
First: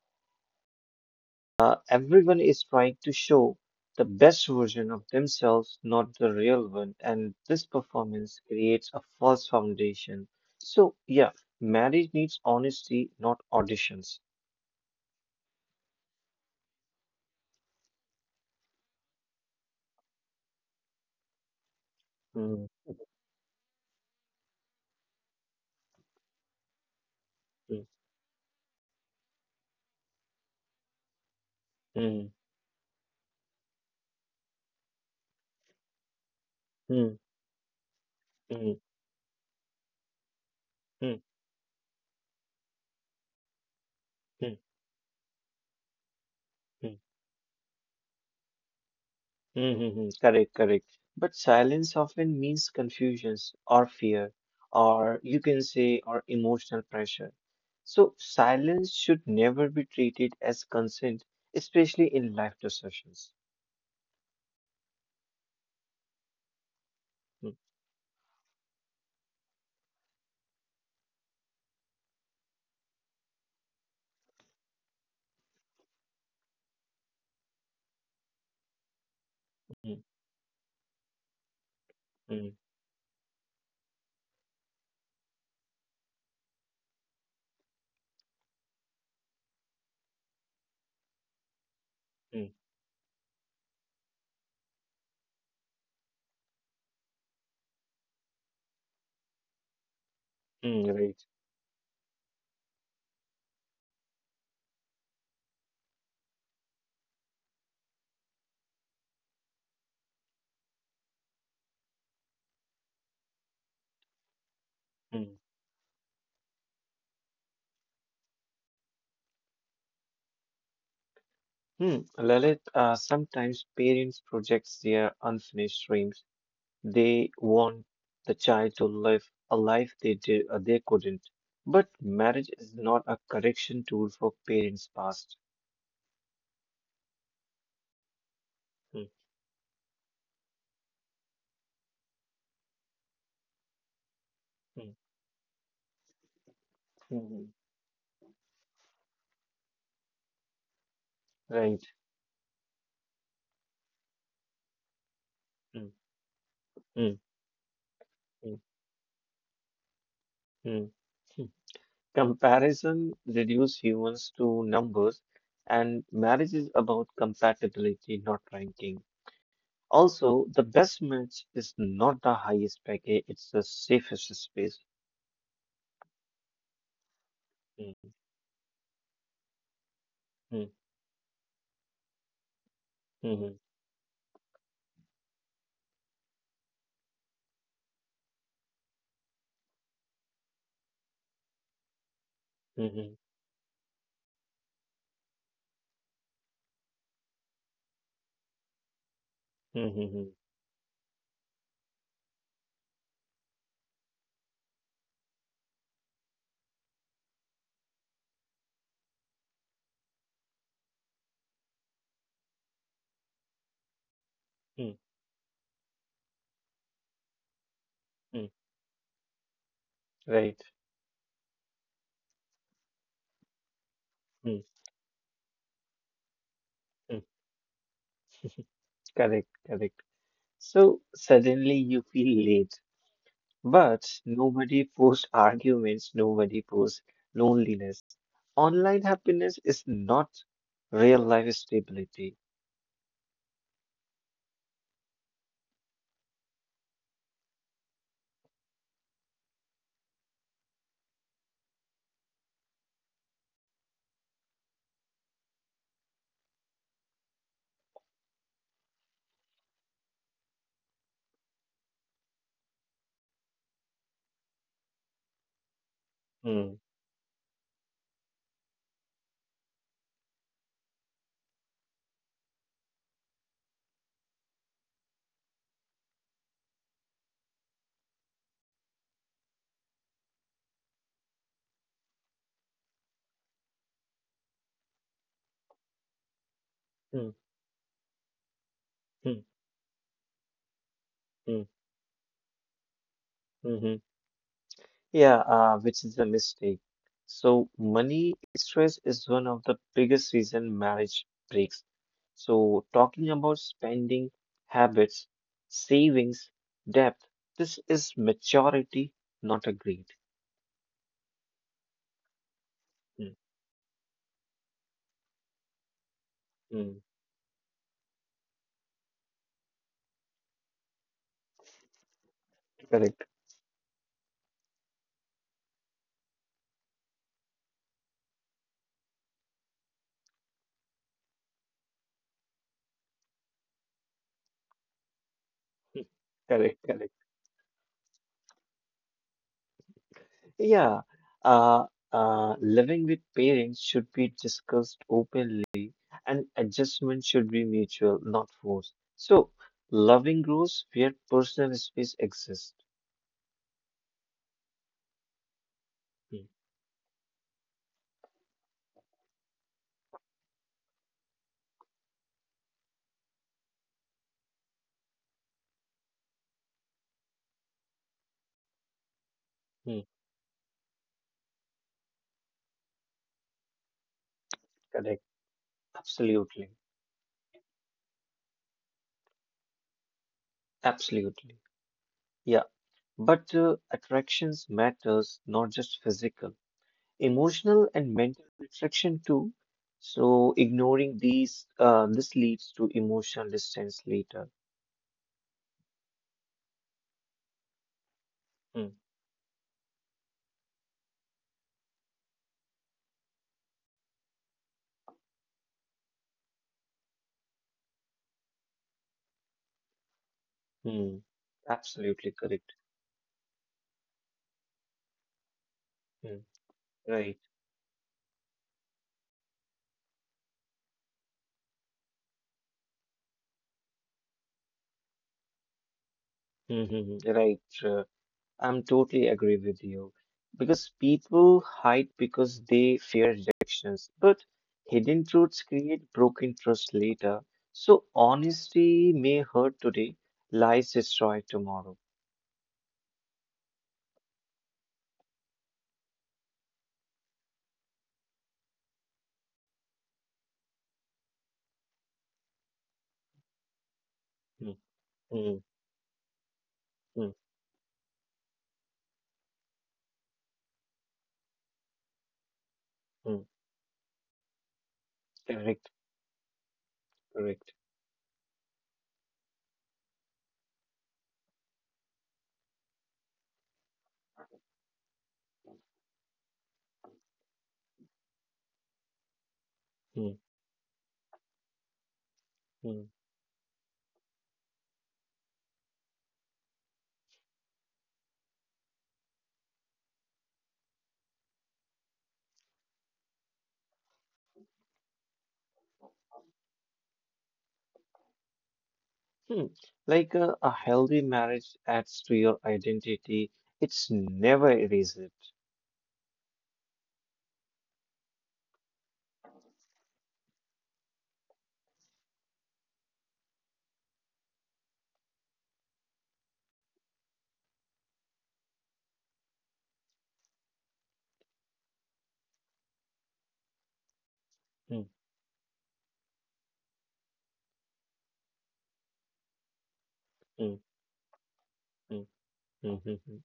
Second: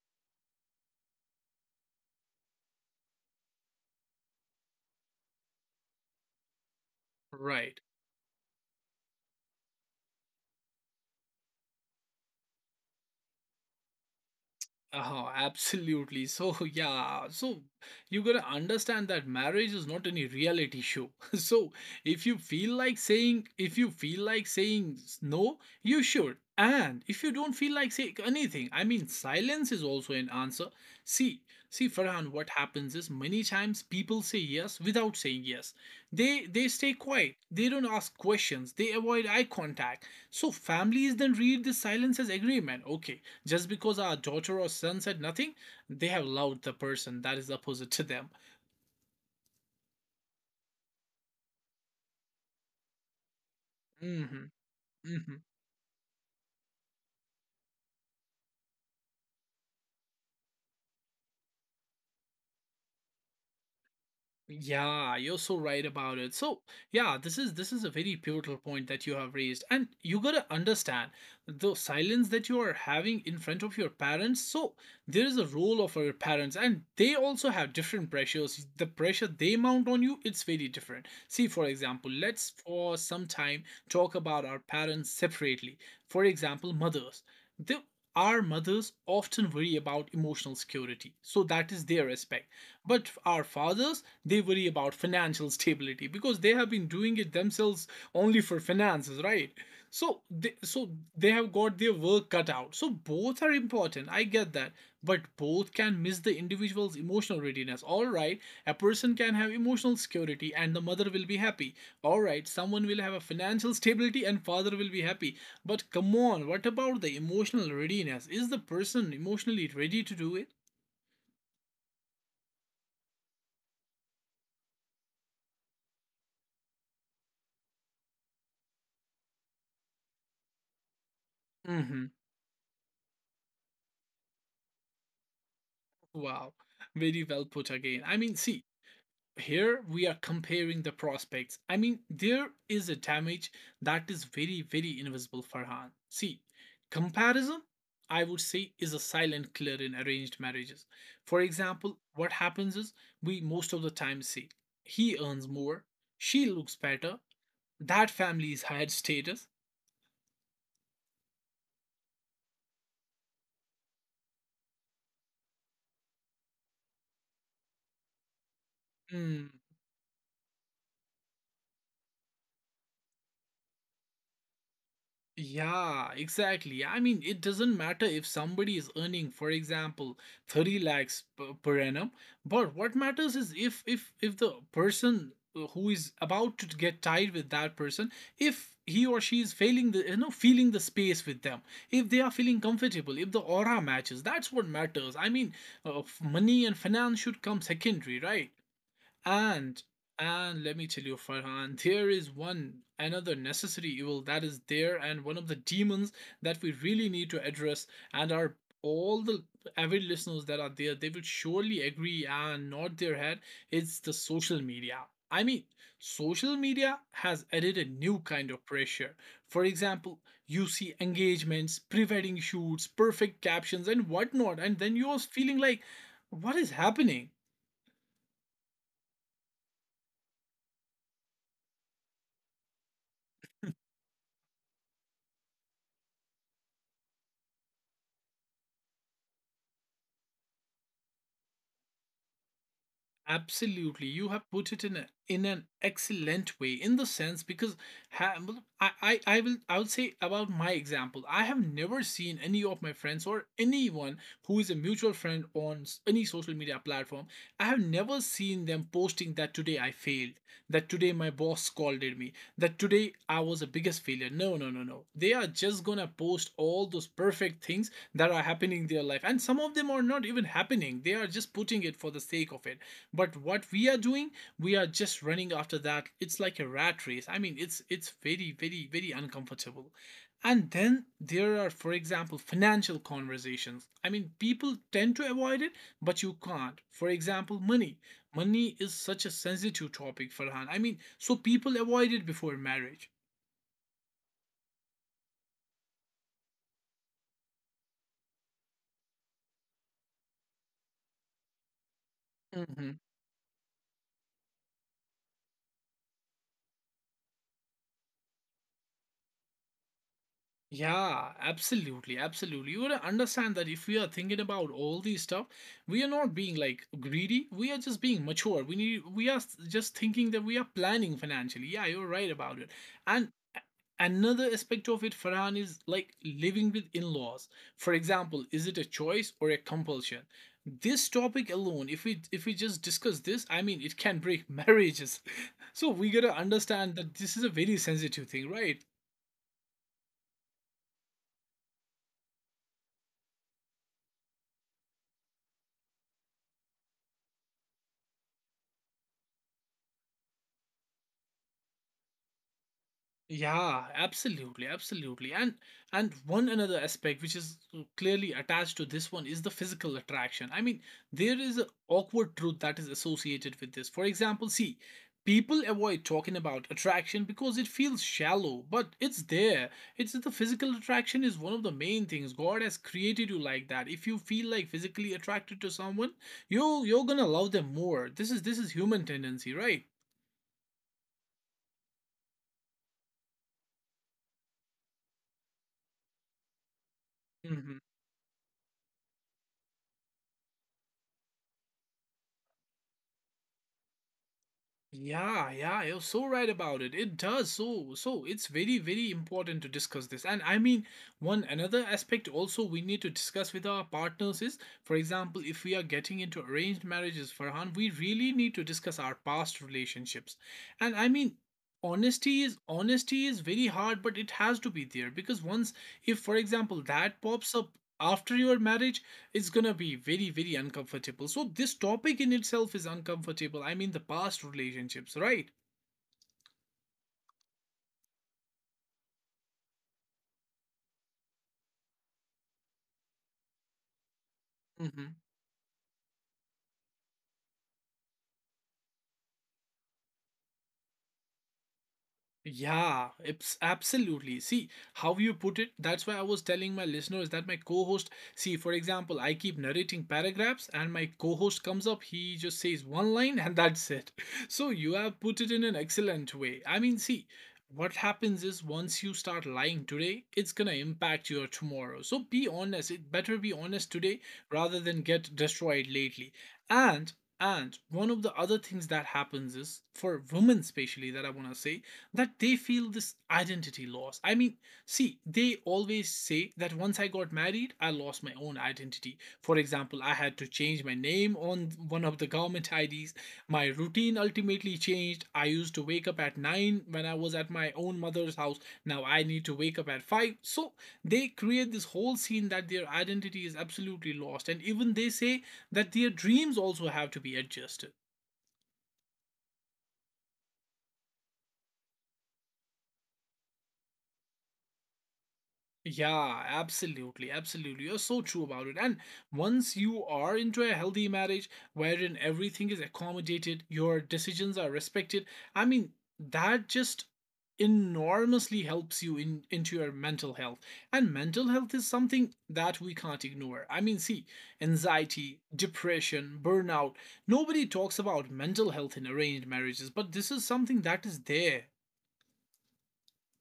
[SPEAKER 2] uh, everyone is trying to show the best version of themselves, not the real one. And this
[SPEAKER 1] Right.
[SPEAKER 2] performance creates a false foundation. So, yeah, marriage needs honesty, not auditions.
[SPEAKER 1] Oh, absolutely. So, yeah, so you gotta understand that marriage is not any reality show. So, if you
[SPEAKER 2] Hmm.
[SPEAKER 1] feel like saying, if you feel like saying s- no, you should. And if you don't feel
[SPEAKER 2] Mm,
[SPEAKER 1] like saying anything, I mean, silence is also an answer. See, see,
[SPEAKER 2] mm,
[SPEAKER 1] Farhan, what happens is, many times people say yes without saying yes. They they stay
[SPEAKER 2] mm,
[SPEAKER 1] quiet. They don't ask questions.
[SPEAKER 2] mm,
[SPEAKER 1] They avoid eye contact. So families
[SPEAKER 2] mm,
[SPEAKER 1] then read the silence as agreement. Okay, just because our daughter
[SPEAKER 2] mm,
[SPEAKER 1] or son said nothing, they have loved the
[SPEAKER 2] mm,
[SPEAKER 1] person that is opposite to them.
[SPEAKER 2] mm, mm. Correct, correct. But silence often means confusions or fear,
[SPEAKER 1] Hmm.
[SPEAKER 2] or you
[SPEAKER 1] Hmm.
[SPEAKER 2] can say, or emotional pressure. So silence should never be treated as consent, especially in life discussions.
[SPEAKER 1] Yeah, you're so right about it. So, yeah, this
[SPEAKER 2] Mm,
[SPEAKER 1] is this is a very pivotal point that you have raised. And you got to understand the silence that you are having in front of your parents. So, there is a role of our parents, and they also have different pressures. The pressure they mount
[SPEAKER 2] mm,
[SPEAKER 1] on you, it's very different. See, for example,
[SPEAKER 2] mm,
[SPEAKER 1] let's for some time talk about our parents separately. For example, mothers. The our mothers often worry about emotional security. So that is their aspect,
[SPEAKER 2] mm,
[SPEAKER 1] but our fathers, they worry about financial stability, because they have been doing it themselves only for finances, right? So they,
[SPEAKER 2] mm,
[SPEAKER 1] so
[SPEAKER 2] right.
[SPEAKER 1] they have got their work cut out. So both are important. I get that, but both can miss the individual's emotional readiness. All right, a person can have emotional security and the mother will be happy. All right, someone will have a financial stability and father will be
[SPEAKER 2] Mm.
[SPEAKER 1] happy. But come on, what about the emotional readiness? Is the person emotionally ready to do it?
[SPEAKER 2] Hmm. Lalit, uh, sometimes parents project their unfinished dreams. They want the child to live a life they did, uh, they couldn't. But
[SPEAKER 1] Mhm.
[SPEAKER 2] marriage is not a correction tool for parents' past.
[SPEAKER 1] Wow, very well put again. I mean, see,
[SPEAKER 2] Mm,
[SPEAKER 1] here we are comparing the prospects. I mean, there is a damage that is very,
[SPEAKER 2] mm,
[SPEAKER 1] very invisible, Farhan. See,
[SPEAKER 2] mm.
[SPEAKER 1] comparison, I would say, is a silent killer in arranged marriages. For
[SPEAKER 2] Right.
[SPEAKER 1] example, what happens is we most of the time see he earns
[SPEAKER 2] Mm,
[SPEAKER 1] more, she looks
[SPEAKER 2] mm,
[SPEAKER 1] better, that
[SPEAKER 2] mm,
[SPEAKER 1] family is higher status.
[SPEAKER 2] mm. Comparison reduces humans to numbers, and marriage is about compatibility, not ranking.
[SPEAKER 1] Hmm.
[SPEAKER 2] Also, the best match is not the highest package, it's the safest space.
[SPEAKER 1] Yeah, exactly. I mean, it doesn't matter
[SPEAKER 2] Mm,
[SPEAKER 1] if somebody is earning, for example,
[SPEAKER 2] mm,
[SPEAKER 1] thirty lakhs per, per annum, but what matters is
[SPEAKER 2] mhm,
[SPEAKER 1] if if if the person uh, who is about to get tied with that person, if he or she is failing the you know feeling the space with them, if they are feeling
[SPEAKER 2] mhm,
[SPEAKER 1] comfortable, if the aura matches, that's what matters. I mean, uh, f- money and finance should come secondary, right? And
[SPEAKER 2] mhm, mhm,
[SPEAKER 1] and let me tell you, Farhan, there is one another necessary evil that is there, and one of the demons that we really need to address. And our all the avid listeners that are there, they will surely agree and nod their head. It's the social
[SPEAKER 2] mm,
[SPEAKER 1] media. I mean, social media has added a new kind
[SPEAKER 2] mm.
[SPEAKER 1] of pressure. For example, you
[SPEAKER 2] Right.
[SPEAKER 1] see engagements, pre wedding shoots, perfect captions, and whatnot,
[SPEAKER 2] Mm,
[SPEAKER 1] and then you're feeling like, what is happening?
[SPEAKER 2] mm, correct, correct. So suddenly you feel late, but nobody posts arguments, nobody posts loneliness. Online happiness is not real life stability.
[SPEAKER 1] Absolutely, you have put it in a, in an excellent way, in the sense because ha, matlab, I, I I will I would say about my example. I have never seen any of my friends or anyone who is a mutual friend on any social media platform. I have never seen them posting that today I failed, that today my boss scolded me, that today I was the biggest failure. No, no, no, no. They are just gonna post all
[SPEAKER 2] Mm,
[SPEAKER 1] those perfect things that are happening in their life. And some of them are not even happening. They are just putting it for the sake of it. But what we are doing, we are just running after that. It's like a rat race. I mean, it's it's very, very, very uncomfortable. And then there are, for example, financial conversations. I mean, people tend to avoid it, but you can't. For
[SPEAKER 2] mm,
[SPEAKER 1] example, money. Money is such a
[SPEAKER 2] mm,
[SPEAKER 1] sensitive topic, Farhan. I mean, so people
[SPEAKER 2] mm,
[SPEAKER 1] avoid it before marriage.
[SPEAKER 2] mhm. Yeah, uh, which is a mistake. So money stress is one of the biggest reason marriage breaks. So talking about spending habits, savings, debt, this is maturity, not a greed.
[SPEAKER 1] Yeah, absolutely, absolutely. You gotta
[SPEAKER 2] Mm,
[SPEAKER 1] understand that if we are thinking about all these stuff, we are not being like
[SPEAKER 2] mm,
[SPEAKER 1] greedy. We are just being mature. We need. We are s- just thinking that we are planning financially. Yeah, you're right about it.
[SPEAKER 2] correct.
[SPEAKER 1] And a- Another aspect of it, Farhan, is like living with in-laws. For example, is it a choice or a compulsion? This topic alone, if we if we just discuss this, I mean, it can break marriages. So we gotta
[SPEAKER 2] Correct,
[SPEAKER 1] understand
[SPEAKER 2] correct.
[SPEAKER 1] that this is a very sensitive thing, right?
[SPEAKER 2] Yeah, uh, uh, living with parents should be discussed openly, and adjustment should be mutual, not forced. So, loving grows where personal space exists.
[SPEAKER 1] Yeah, absolutely, absolutely. And and one
[SPEAKER 2] Hmm,
[SPEAKER 1] another aspect which is clearly attached to this one is the physical attraction. I mean, there is an awkward truth that is associated with this. For example, see, people avoid talking about attraction because it feels shallow, but it's there.
[SPEAKER 2] hmm,
[SPEAKER 1] It's the physical attraction is one of the main things. God has created you like that. If you feel like physically
[SPEAKER 2] correct.
[SPEAKER 1] attracted to someone,
[SPEAKER 2] Absolutely.
[SPEAKER 1] you you're gonna love them more. This is this is human tendency, right?
[SPEAKER 2] Absolutely. Yeah. But uh, attractions matters, not just physical, emotional and mental attraction too. So, ignoring these, uh, this leads to emotional distance later.
[SPEAKER 1] Yeah, yeah, you're so right about it. It does. So, so it's very,
[SPEAKER 2] Hmm.
[SPEAKER 1] very important to discuss this. And I mean, one another aspect also we need to discuss with our partners is, for example, if we are getting into arranged marriages, Farhan, we really need to discuss our past relationships. And I
[SPEAKER 2] Hmm.
[SPEAKER 1] mean,
[SPEAKER 2] Absolutely
[SPEAKER 1] honesty is
[SPEAKER 2] correct.
[SPEAKER 1] honesty is very hard, but it has to be there because once, if for
[SPEAKER 2] Mm.
[SPEAKER 1] example, that
[SPEAKER 2] Right.
[SPEAKER 1] pops up after your marriage, it's gonna be very very uncomfortable, so this topic in itself is uncomfortable. I mean, the past relationships, right?
[SPEAKER 2] Hmm. Right. uh, I'm totally agree with you because people hide because they fear rejections, but
[SPEAKER 1] Hmm.
[SPEAKER 2] hidden truths create broken trust later. So honesty may hurt today, lies destroy tomorrow.
[SPEAKER 1] Yeah, it's absolutely. See how you put it. That's why I was telling my listeners that my co-host. See, for example, I keep narrating paragraphs, and my co-host comes up. He just says one line, and that's it. So
[SPEAKER 2] Mm,
[SPEAKER 1] you have put it
[SPEAKER 2] mm,
[SPEAKER 1] in an excellent way. I mean,
[SPEAKER 2] mm,
[SPEAKER 1] see, what happens is once you start lying today, it's gonna impact your tomorrow. So be honest. It better
[SPEAKER 2] mm.
[SPEAKER 1] be honest today rather than get
[SPEAKER 2] Correct.
[SPEAKER 1] destroyed lately. And
[SPEAKER 2] Correct.
[SPEAKER 1] and one of the other things that happens is for women, especially that I want to say that they feel this identity loss. I mean, see, they always say that once I got married, I lost my own identity. For example, I
[SPEAKER 2] Mm,
[SPEAKER 1] had to change my name on one of the government
[SPEAKER 2] mm,
[SPEAKER 1] I Ds. My routine ultimately changed. I used to wake up at nine when I was at my own mother's house. Now I need to wake up at five. So they create this whole scene that their identity is absolutely lost. And even they say that their dreams also have to be adjusted.
[SPEAKER 2] mm. Like a, a healthy marriage adds to your identity. It's never erased.
[SPEAKER 1] Yeah, absolutely, absolutely. You're so true about it. And once you are into a healthy marriage wherein everything is accommodated, your decisions are respected, I mean, that just enormously helps you in into your mental health. And mental health is something that we can't ignore. I mean, see,
[SPEAKER 2] Mm,
[SPEAKER 1] anxiety, depression, burnout. Nobody talks about mental health in arranged marriages, but this is
[SPEAKER 2] mm,
[SPEAKER 1] something that is there.
[SPEAKER 2] mm, mm, mm, mm.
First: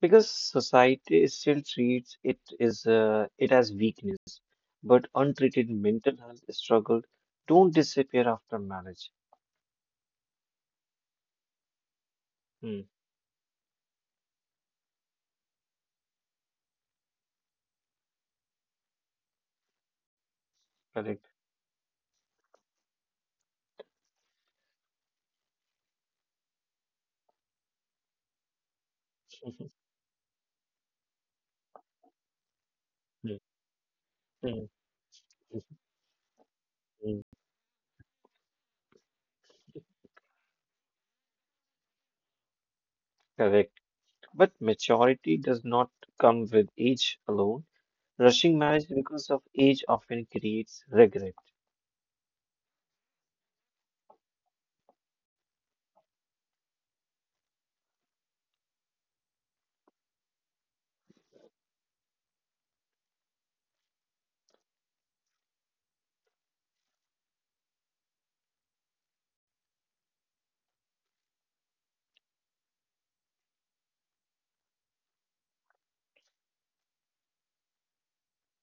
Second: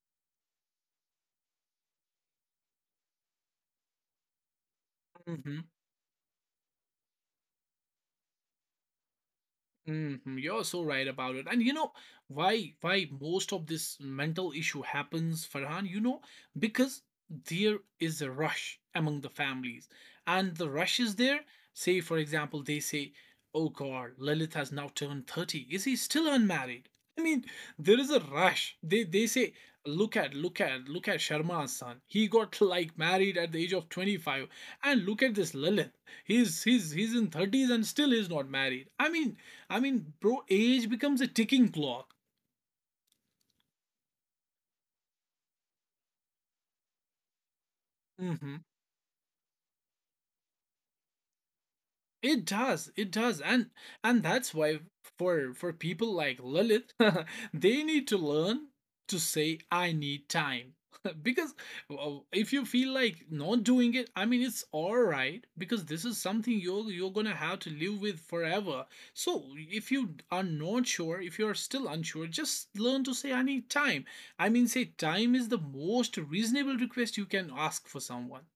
[SPEAKER 2] Because society still treats it is uh, it as weakness, but
[SPEAKER 1] Mm-hmm.
[SPEAKER 2] untreated mental health struggle don't disappear after marriage.
[SPEAKER 1] Hmm. You're so right about it. And you know why
[SPEAKER 2] Hmm,
[SPEAKER 1] why most of this mental issue happens, Farhan? You know, because there is a rush among the families. And the rush is
[SPEAKER 2] correct.
[SPEAKER 1] there. Say, for example, they say, oh God, Lilith has now turned thirty. Is he still unmarried? I mean, there is a rush. They they say, look at, look at, look at Sharma's son. He got like married
[SPEAKER 2] Hmm,
[SPEAKER 1] at the age of twenty-five.
[SPEAKER 2] hmm,
[SPEAKER 1] And look at this Lilith. He's he's he's
[SPEAKER 2] hmm,
[SPEAKER 1] in thirties and still is not married. I mean, I mean, bro, age becomes a ticking clock.
[SPEAKER 2] correct. But maturity does not come with age alone. Rushing
[SPEAKER 1] Hmm.
[SPEAKER 2] marriage because of age often creates regret.
[SPEAKER 1] It does, it does, and and that's why for for people like Lilith they need to learn to say I need time. Because well, if you feel like not doing it, I mean it's all right because this is something you're you're gonna have to live with forever. So if you are not sure, if you are still unsure, just learn to say I need time. I mean, say time is the most reasonable request you can ask for someone.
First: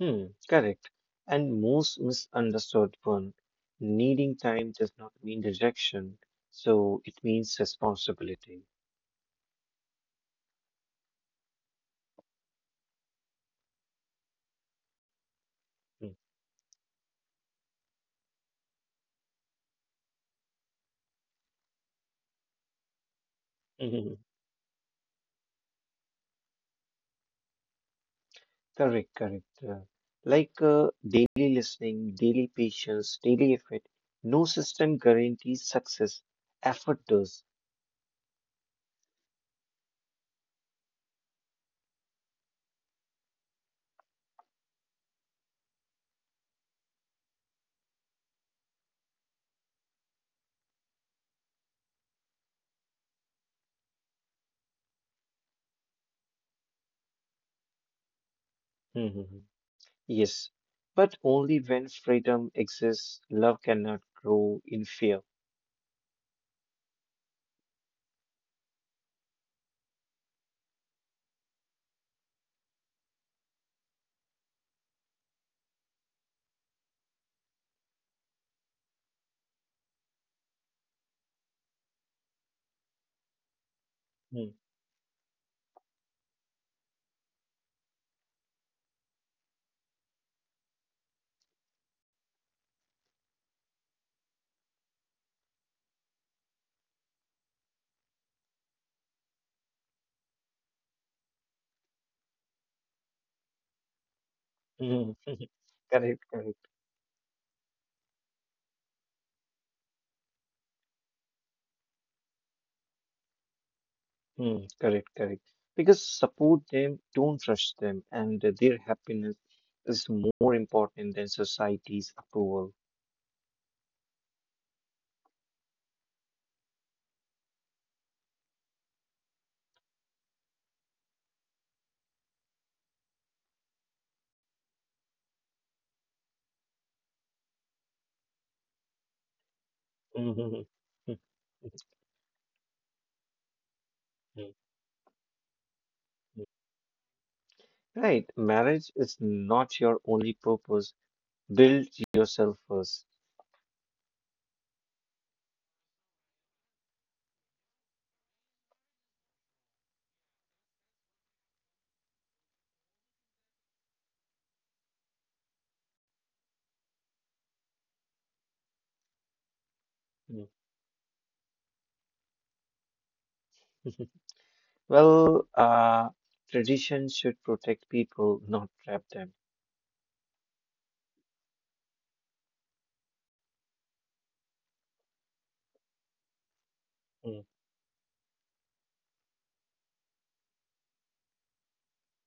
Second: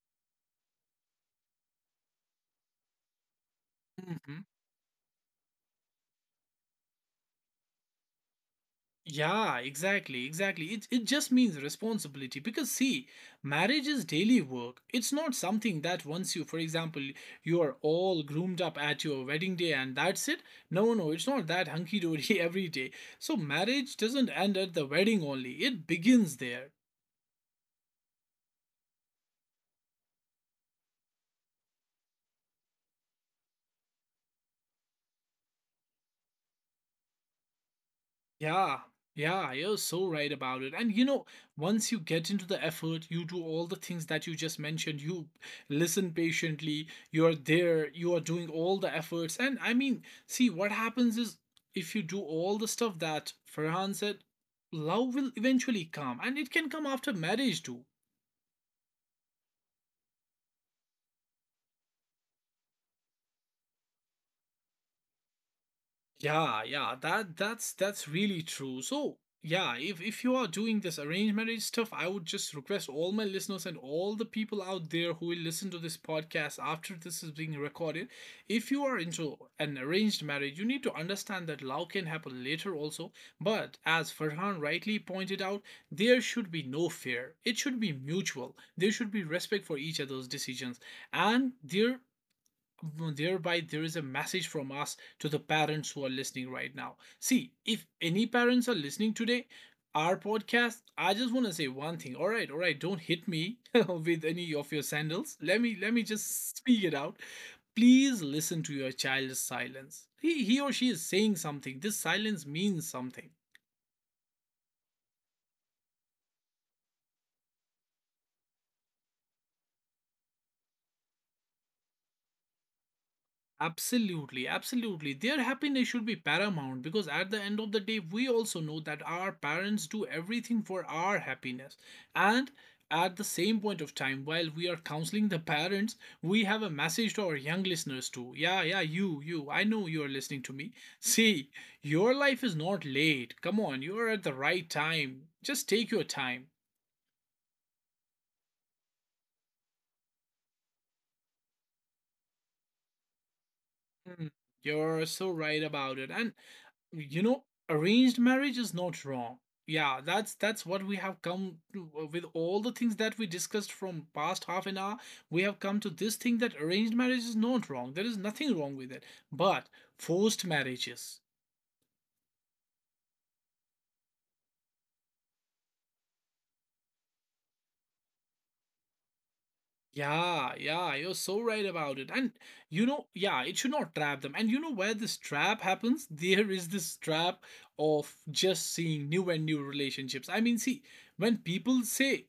[SPEAKER 2] Hmm, correct. And most misunderstood one, needing
[SPEAKER 1] Mhm.
[SPEAKER 2] time does not mean rejection, so it means responsibility.
[SPEAKER 1] Yeah, exactly, exactly. It it just means responsibility because see, marriage is daily work. It's not something that once you, for example, you are all groomed up at your wedding day and that's it. No, no, it's not that hunky dory every day. So marriage
[SPEAKER 2] Hmm.
[SPEAKER 1] doesn't end at the wedding only. It begins there.
[SPEAKER 2] Correct, correct. uh, Like uh, daily listening, daily patience, daily effort. No system guarantees success. Effort does.
[SPEAKER 1] Yeah, yeah, you're so right about it. And you know, once you get into the effort, you do all the things that you just mentioned. You listen patiently, you're there, you are doing all the efforts. And I mean, see, what happens is if you do all the stuff that Farhan said, love will eventually come. And it can come after marriage too.
[SPEAKER 2] Mhm. Yes, but only when freedom exists, love cannot grow in fear.
[SPEAKER 1] Yeah, yeah, that that's that's really true. So yeah, if if you are doing this arranged marriage stuff, I would just request all my listeners and all the people out there who will listen to this podcast after this is being recorded. If you are into an arranged marriage, you need to understand that love can happen later also. But as
[SPEAKER 2] Mm.
[SPEAKER 1] Farhan rightly pointed out, there should be no fear. It should be mutual. There should be respect for each other's decisions, and there thereby there is a message from us to the parents who are listening right now. See, if any parents are listening today our podcast, I just want to say one thing, all right, all right, don't hit me with any of your
[SPEAKER 2] Mhm.
[SPEAKER 1] sandals. Let me let me
[SPEAKER 2] Correct,
[SPEAKER 1] just
[SPEAKER 2] correct.
[SPEAKER 1] speak it out. Please listen to your child's silence. He, he or she is saying something. This silence means something.
[SPEAKER 2] Mm, correct, correct. Because support them, don't rush them, and their happiness is more important than society's approval.
[SPEAKER 1] Absolutely, absolutely. Their happiness should be paramount because at the end of the day, we also know that our parents do everything for our happiness. And at the same point of time, while we are counseling the parents, we have a message to our young listeners too. Yeah, yeah, you, you. I know you are listening to
[SPEAKER 2] Mhm.
[SPEAKER 1] me.
[SPEAKER 2] Mm, mm,
[SPEAKER 1] See, your life is not late. Come on, you are at the
[SPEAKER 2] mm.
[SPEAKER 1] right time. Just take your time.
[SPEAKER 2] Right, marriage is not your only purpose. Build yourself first.
[SPEAKER 1] Mm. You're so right about it. And you know arranged marriage is not wrong. Yeah, that's that's what we have come to- uh, with all the things that we discussed from past half an hour, we have come to this thing that arranged marriage is not wrong. There is nothing wrong with it, but forced
[SPEAKER 2] Mm.
[SPEAKER 1] marriages.
[SPEAKER 2] Well, uh, tradition should protect people, not trap them.
[SPEAKER 1] Yeah, yeah, you're so right about it. And you know, yeah, it should not trap them. And you know where this trap happens there is this
[SPEAKER 2] Mm,
[SPEAKER 1] trap of just seeing new and new relationships. I mean, see, when people say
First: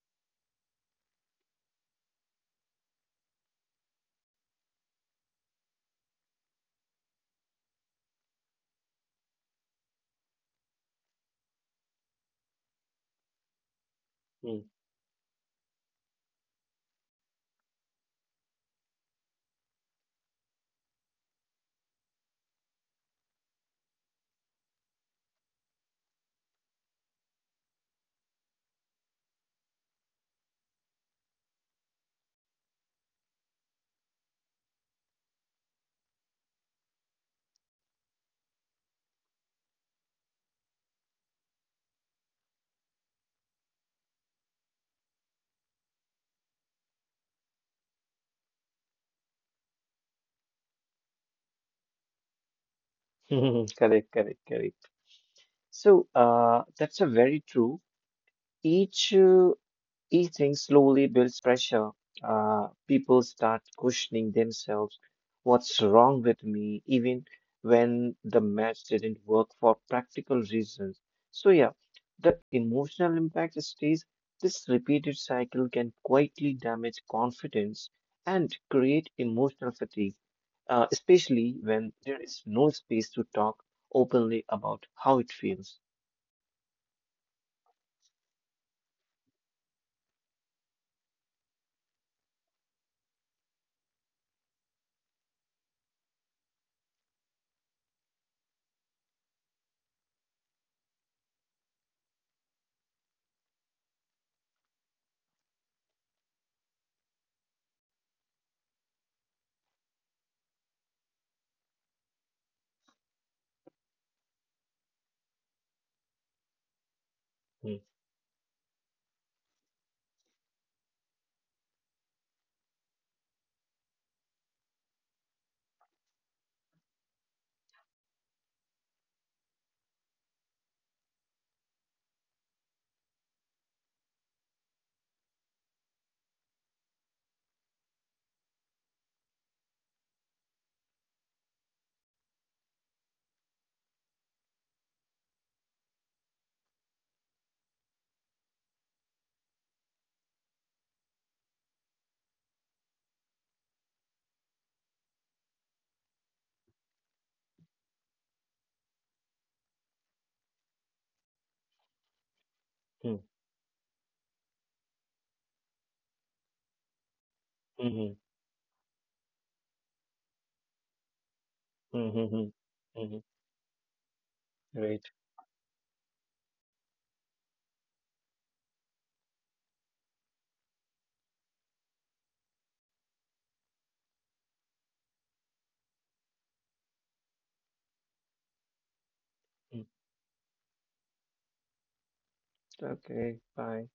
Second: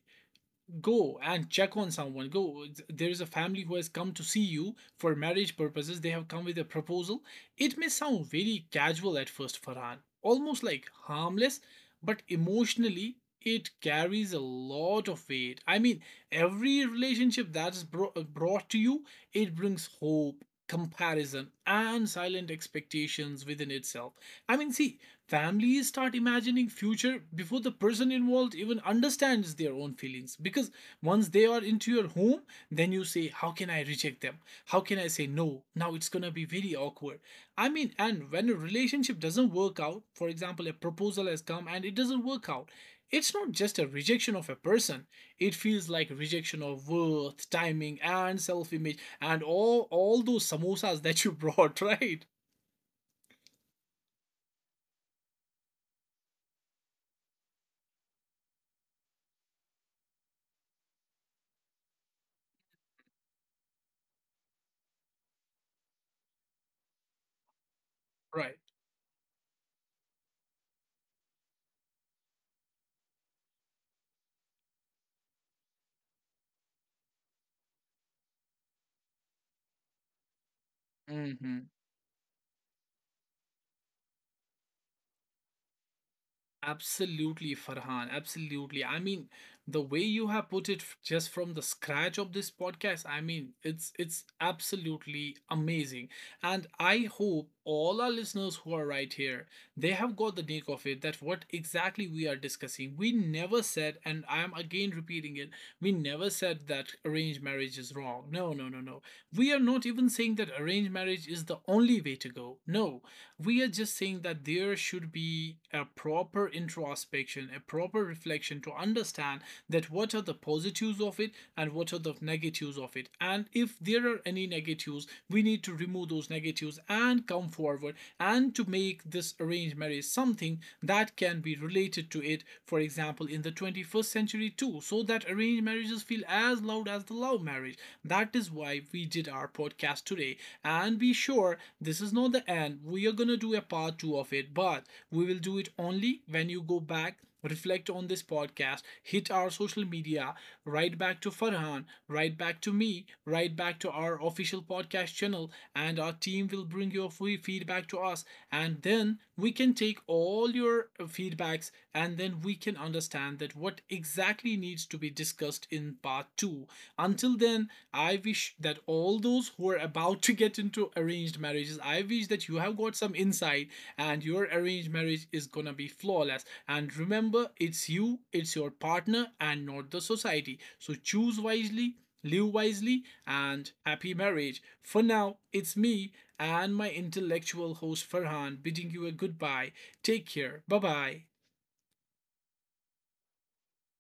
[SPEAKER 1] go and check on someone, go, there is a family who has come to see you for marriage purposes, they have come with a proposal. It may sound very casual at first, Farhan, almost like harmless, but emotionally it carries a lot of weight. I mean, every relationship that's bro- brought to you, it brings hope, comparison, and silent expectations within itself. I mean, see, families start imagining future before the person involved even understands their own feelings because once they are into your home, then you say, how can I reject them? How can I say no? Now it's gonna be very awkward. I mean, and when a relationship doesn't work out, for example, a proposal has come and it doesn't work out, it's not just a rejection of a person, it feels like rejection of worth, timing, and self image, and all, all those samosas that you brought, right?
[SPEAKER 2] mm. Correct, correct, correct. So, uh, that's a very true. Each uh, Eating slowly builds pressure. Uh, people start questioning themselves. What's wrong with me? Even when the
[SPEAKER 1] Right.
[SPEAKER 2] match didn't work for practical reasons. So, yeah, the emotional impact stays. This repeated cycle can quietly damage confidence and create emotional fatigue, uh, especially
[SPEAKER 1] Hmm.
[SPEAKER 2] when there is no space to talk openly about how it feels.
[SPEAKER 1] Absolutely, Farhan. Absolutely. I mean, the way you have put it f- just from the scratch of this podcast, I mean, it's it's absolutely amazing. And I hope all our listeners who are right here, they have got the nick of it that what exactly we are discussing. We never said, and I am again repeating it, we never said that arranged marriage is wrong. No, no, no, no. We are not even saying that arranged marriage is the only way to go. No, we are just saying that there should be a proper introspection, a
[SPEAKER 2] Mm,
[SPEAKER 1] proper reflection to understand that what are the positives of it and what are the negatives, positives of it, and if there are any negatives, we need to remove those negatives and come forward and to make this arranged marriage something that can be related to it, for example, in the twenty-first century too, so that arranged marriages feel as loud as the love marriage. That is why we did our podcast today. And be sure this is not the end. We are going to do a part two of it, but we will do it only when you go back, reflect on this podcast, hit our social media, write back to Farhan, write back to me, write back to our official podcast channel, and our team will bring your free feedback to us. And then we can take all your uh, feedbacks and then we can understand that what exactly needs to be discussed in part two. Until then, I
[SPEAKER 2] mm-hmm,
[SPEAKER 1] wish that all those those who are about to get into arranged marriages, I wish that you
[SPEAKER 2] mm-hmm,
[SPEAKER 1] have got some
[SPEAKER 2] hmm,
[SPEAKER 1] insight and your arranged
[SPEAKER 2] right.
[SPEAKER 1] marriage is gonna be flawless. And remember, it's you, it's your partner, and not the society. So choose wisely, live wisely, and happy marriage. For now, it's me and my intellectual host Farhan bidding you a goodbye. Take care. Bye bye.
[SPEAKER 2] Okay, bye.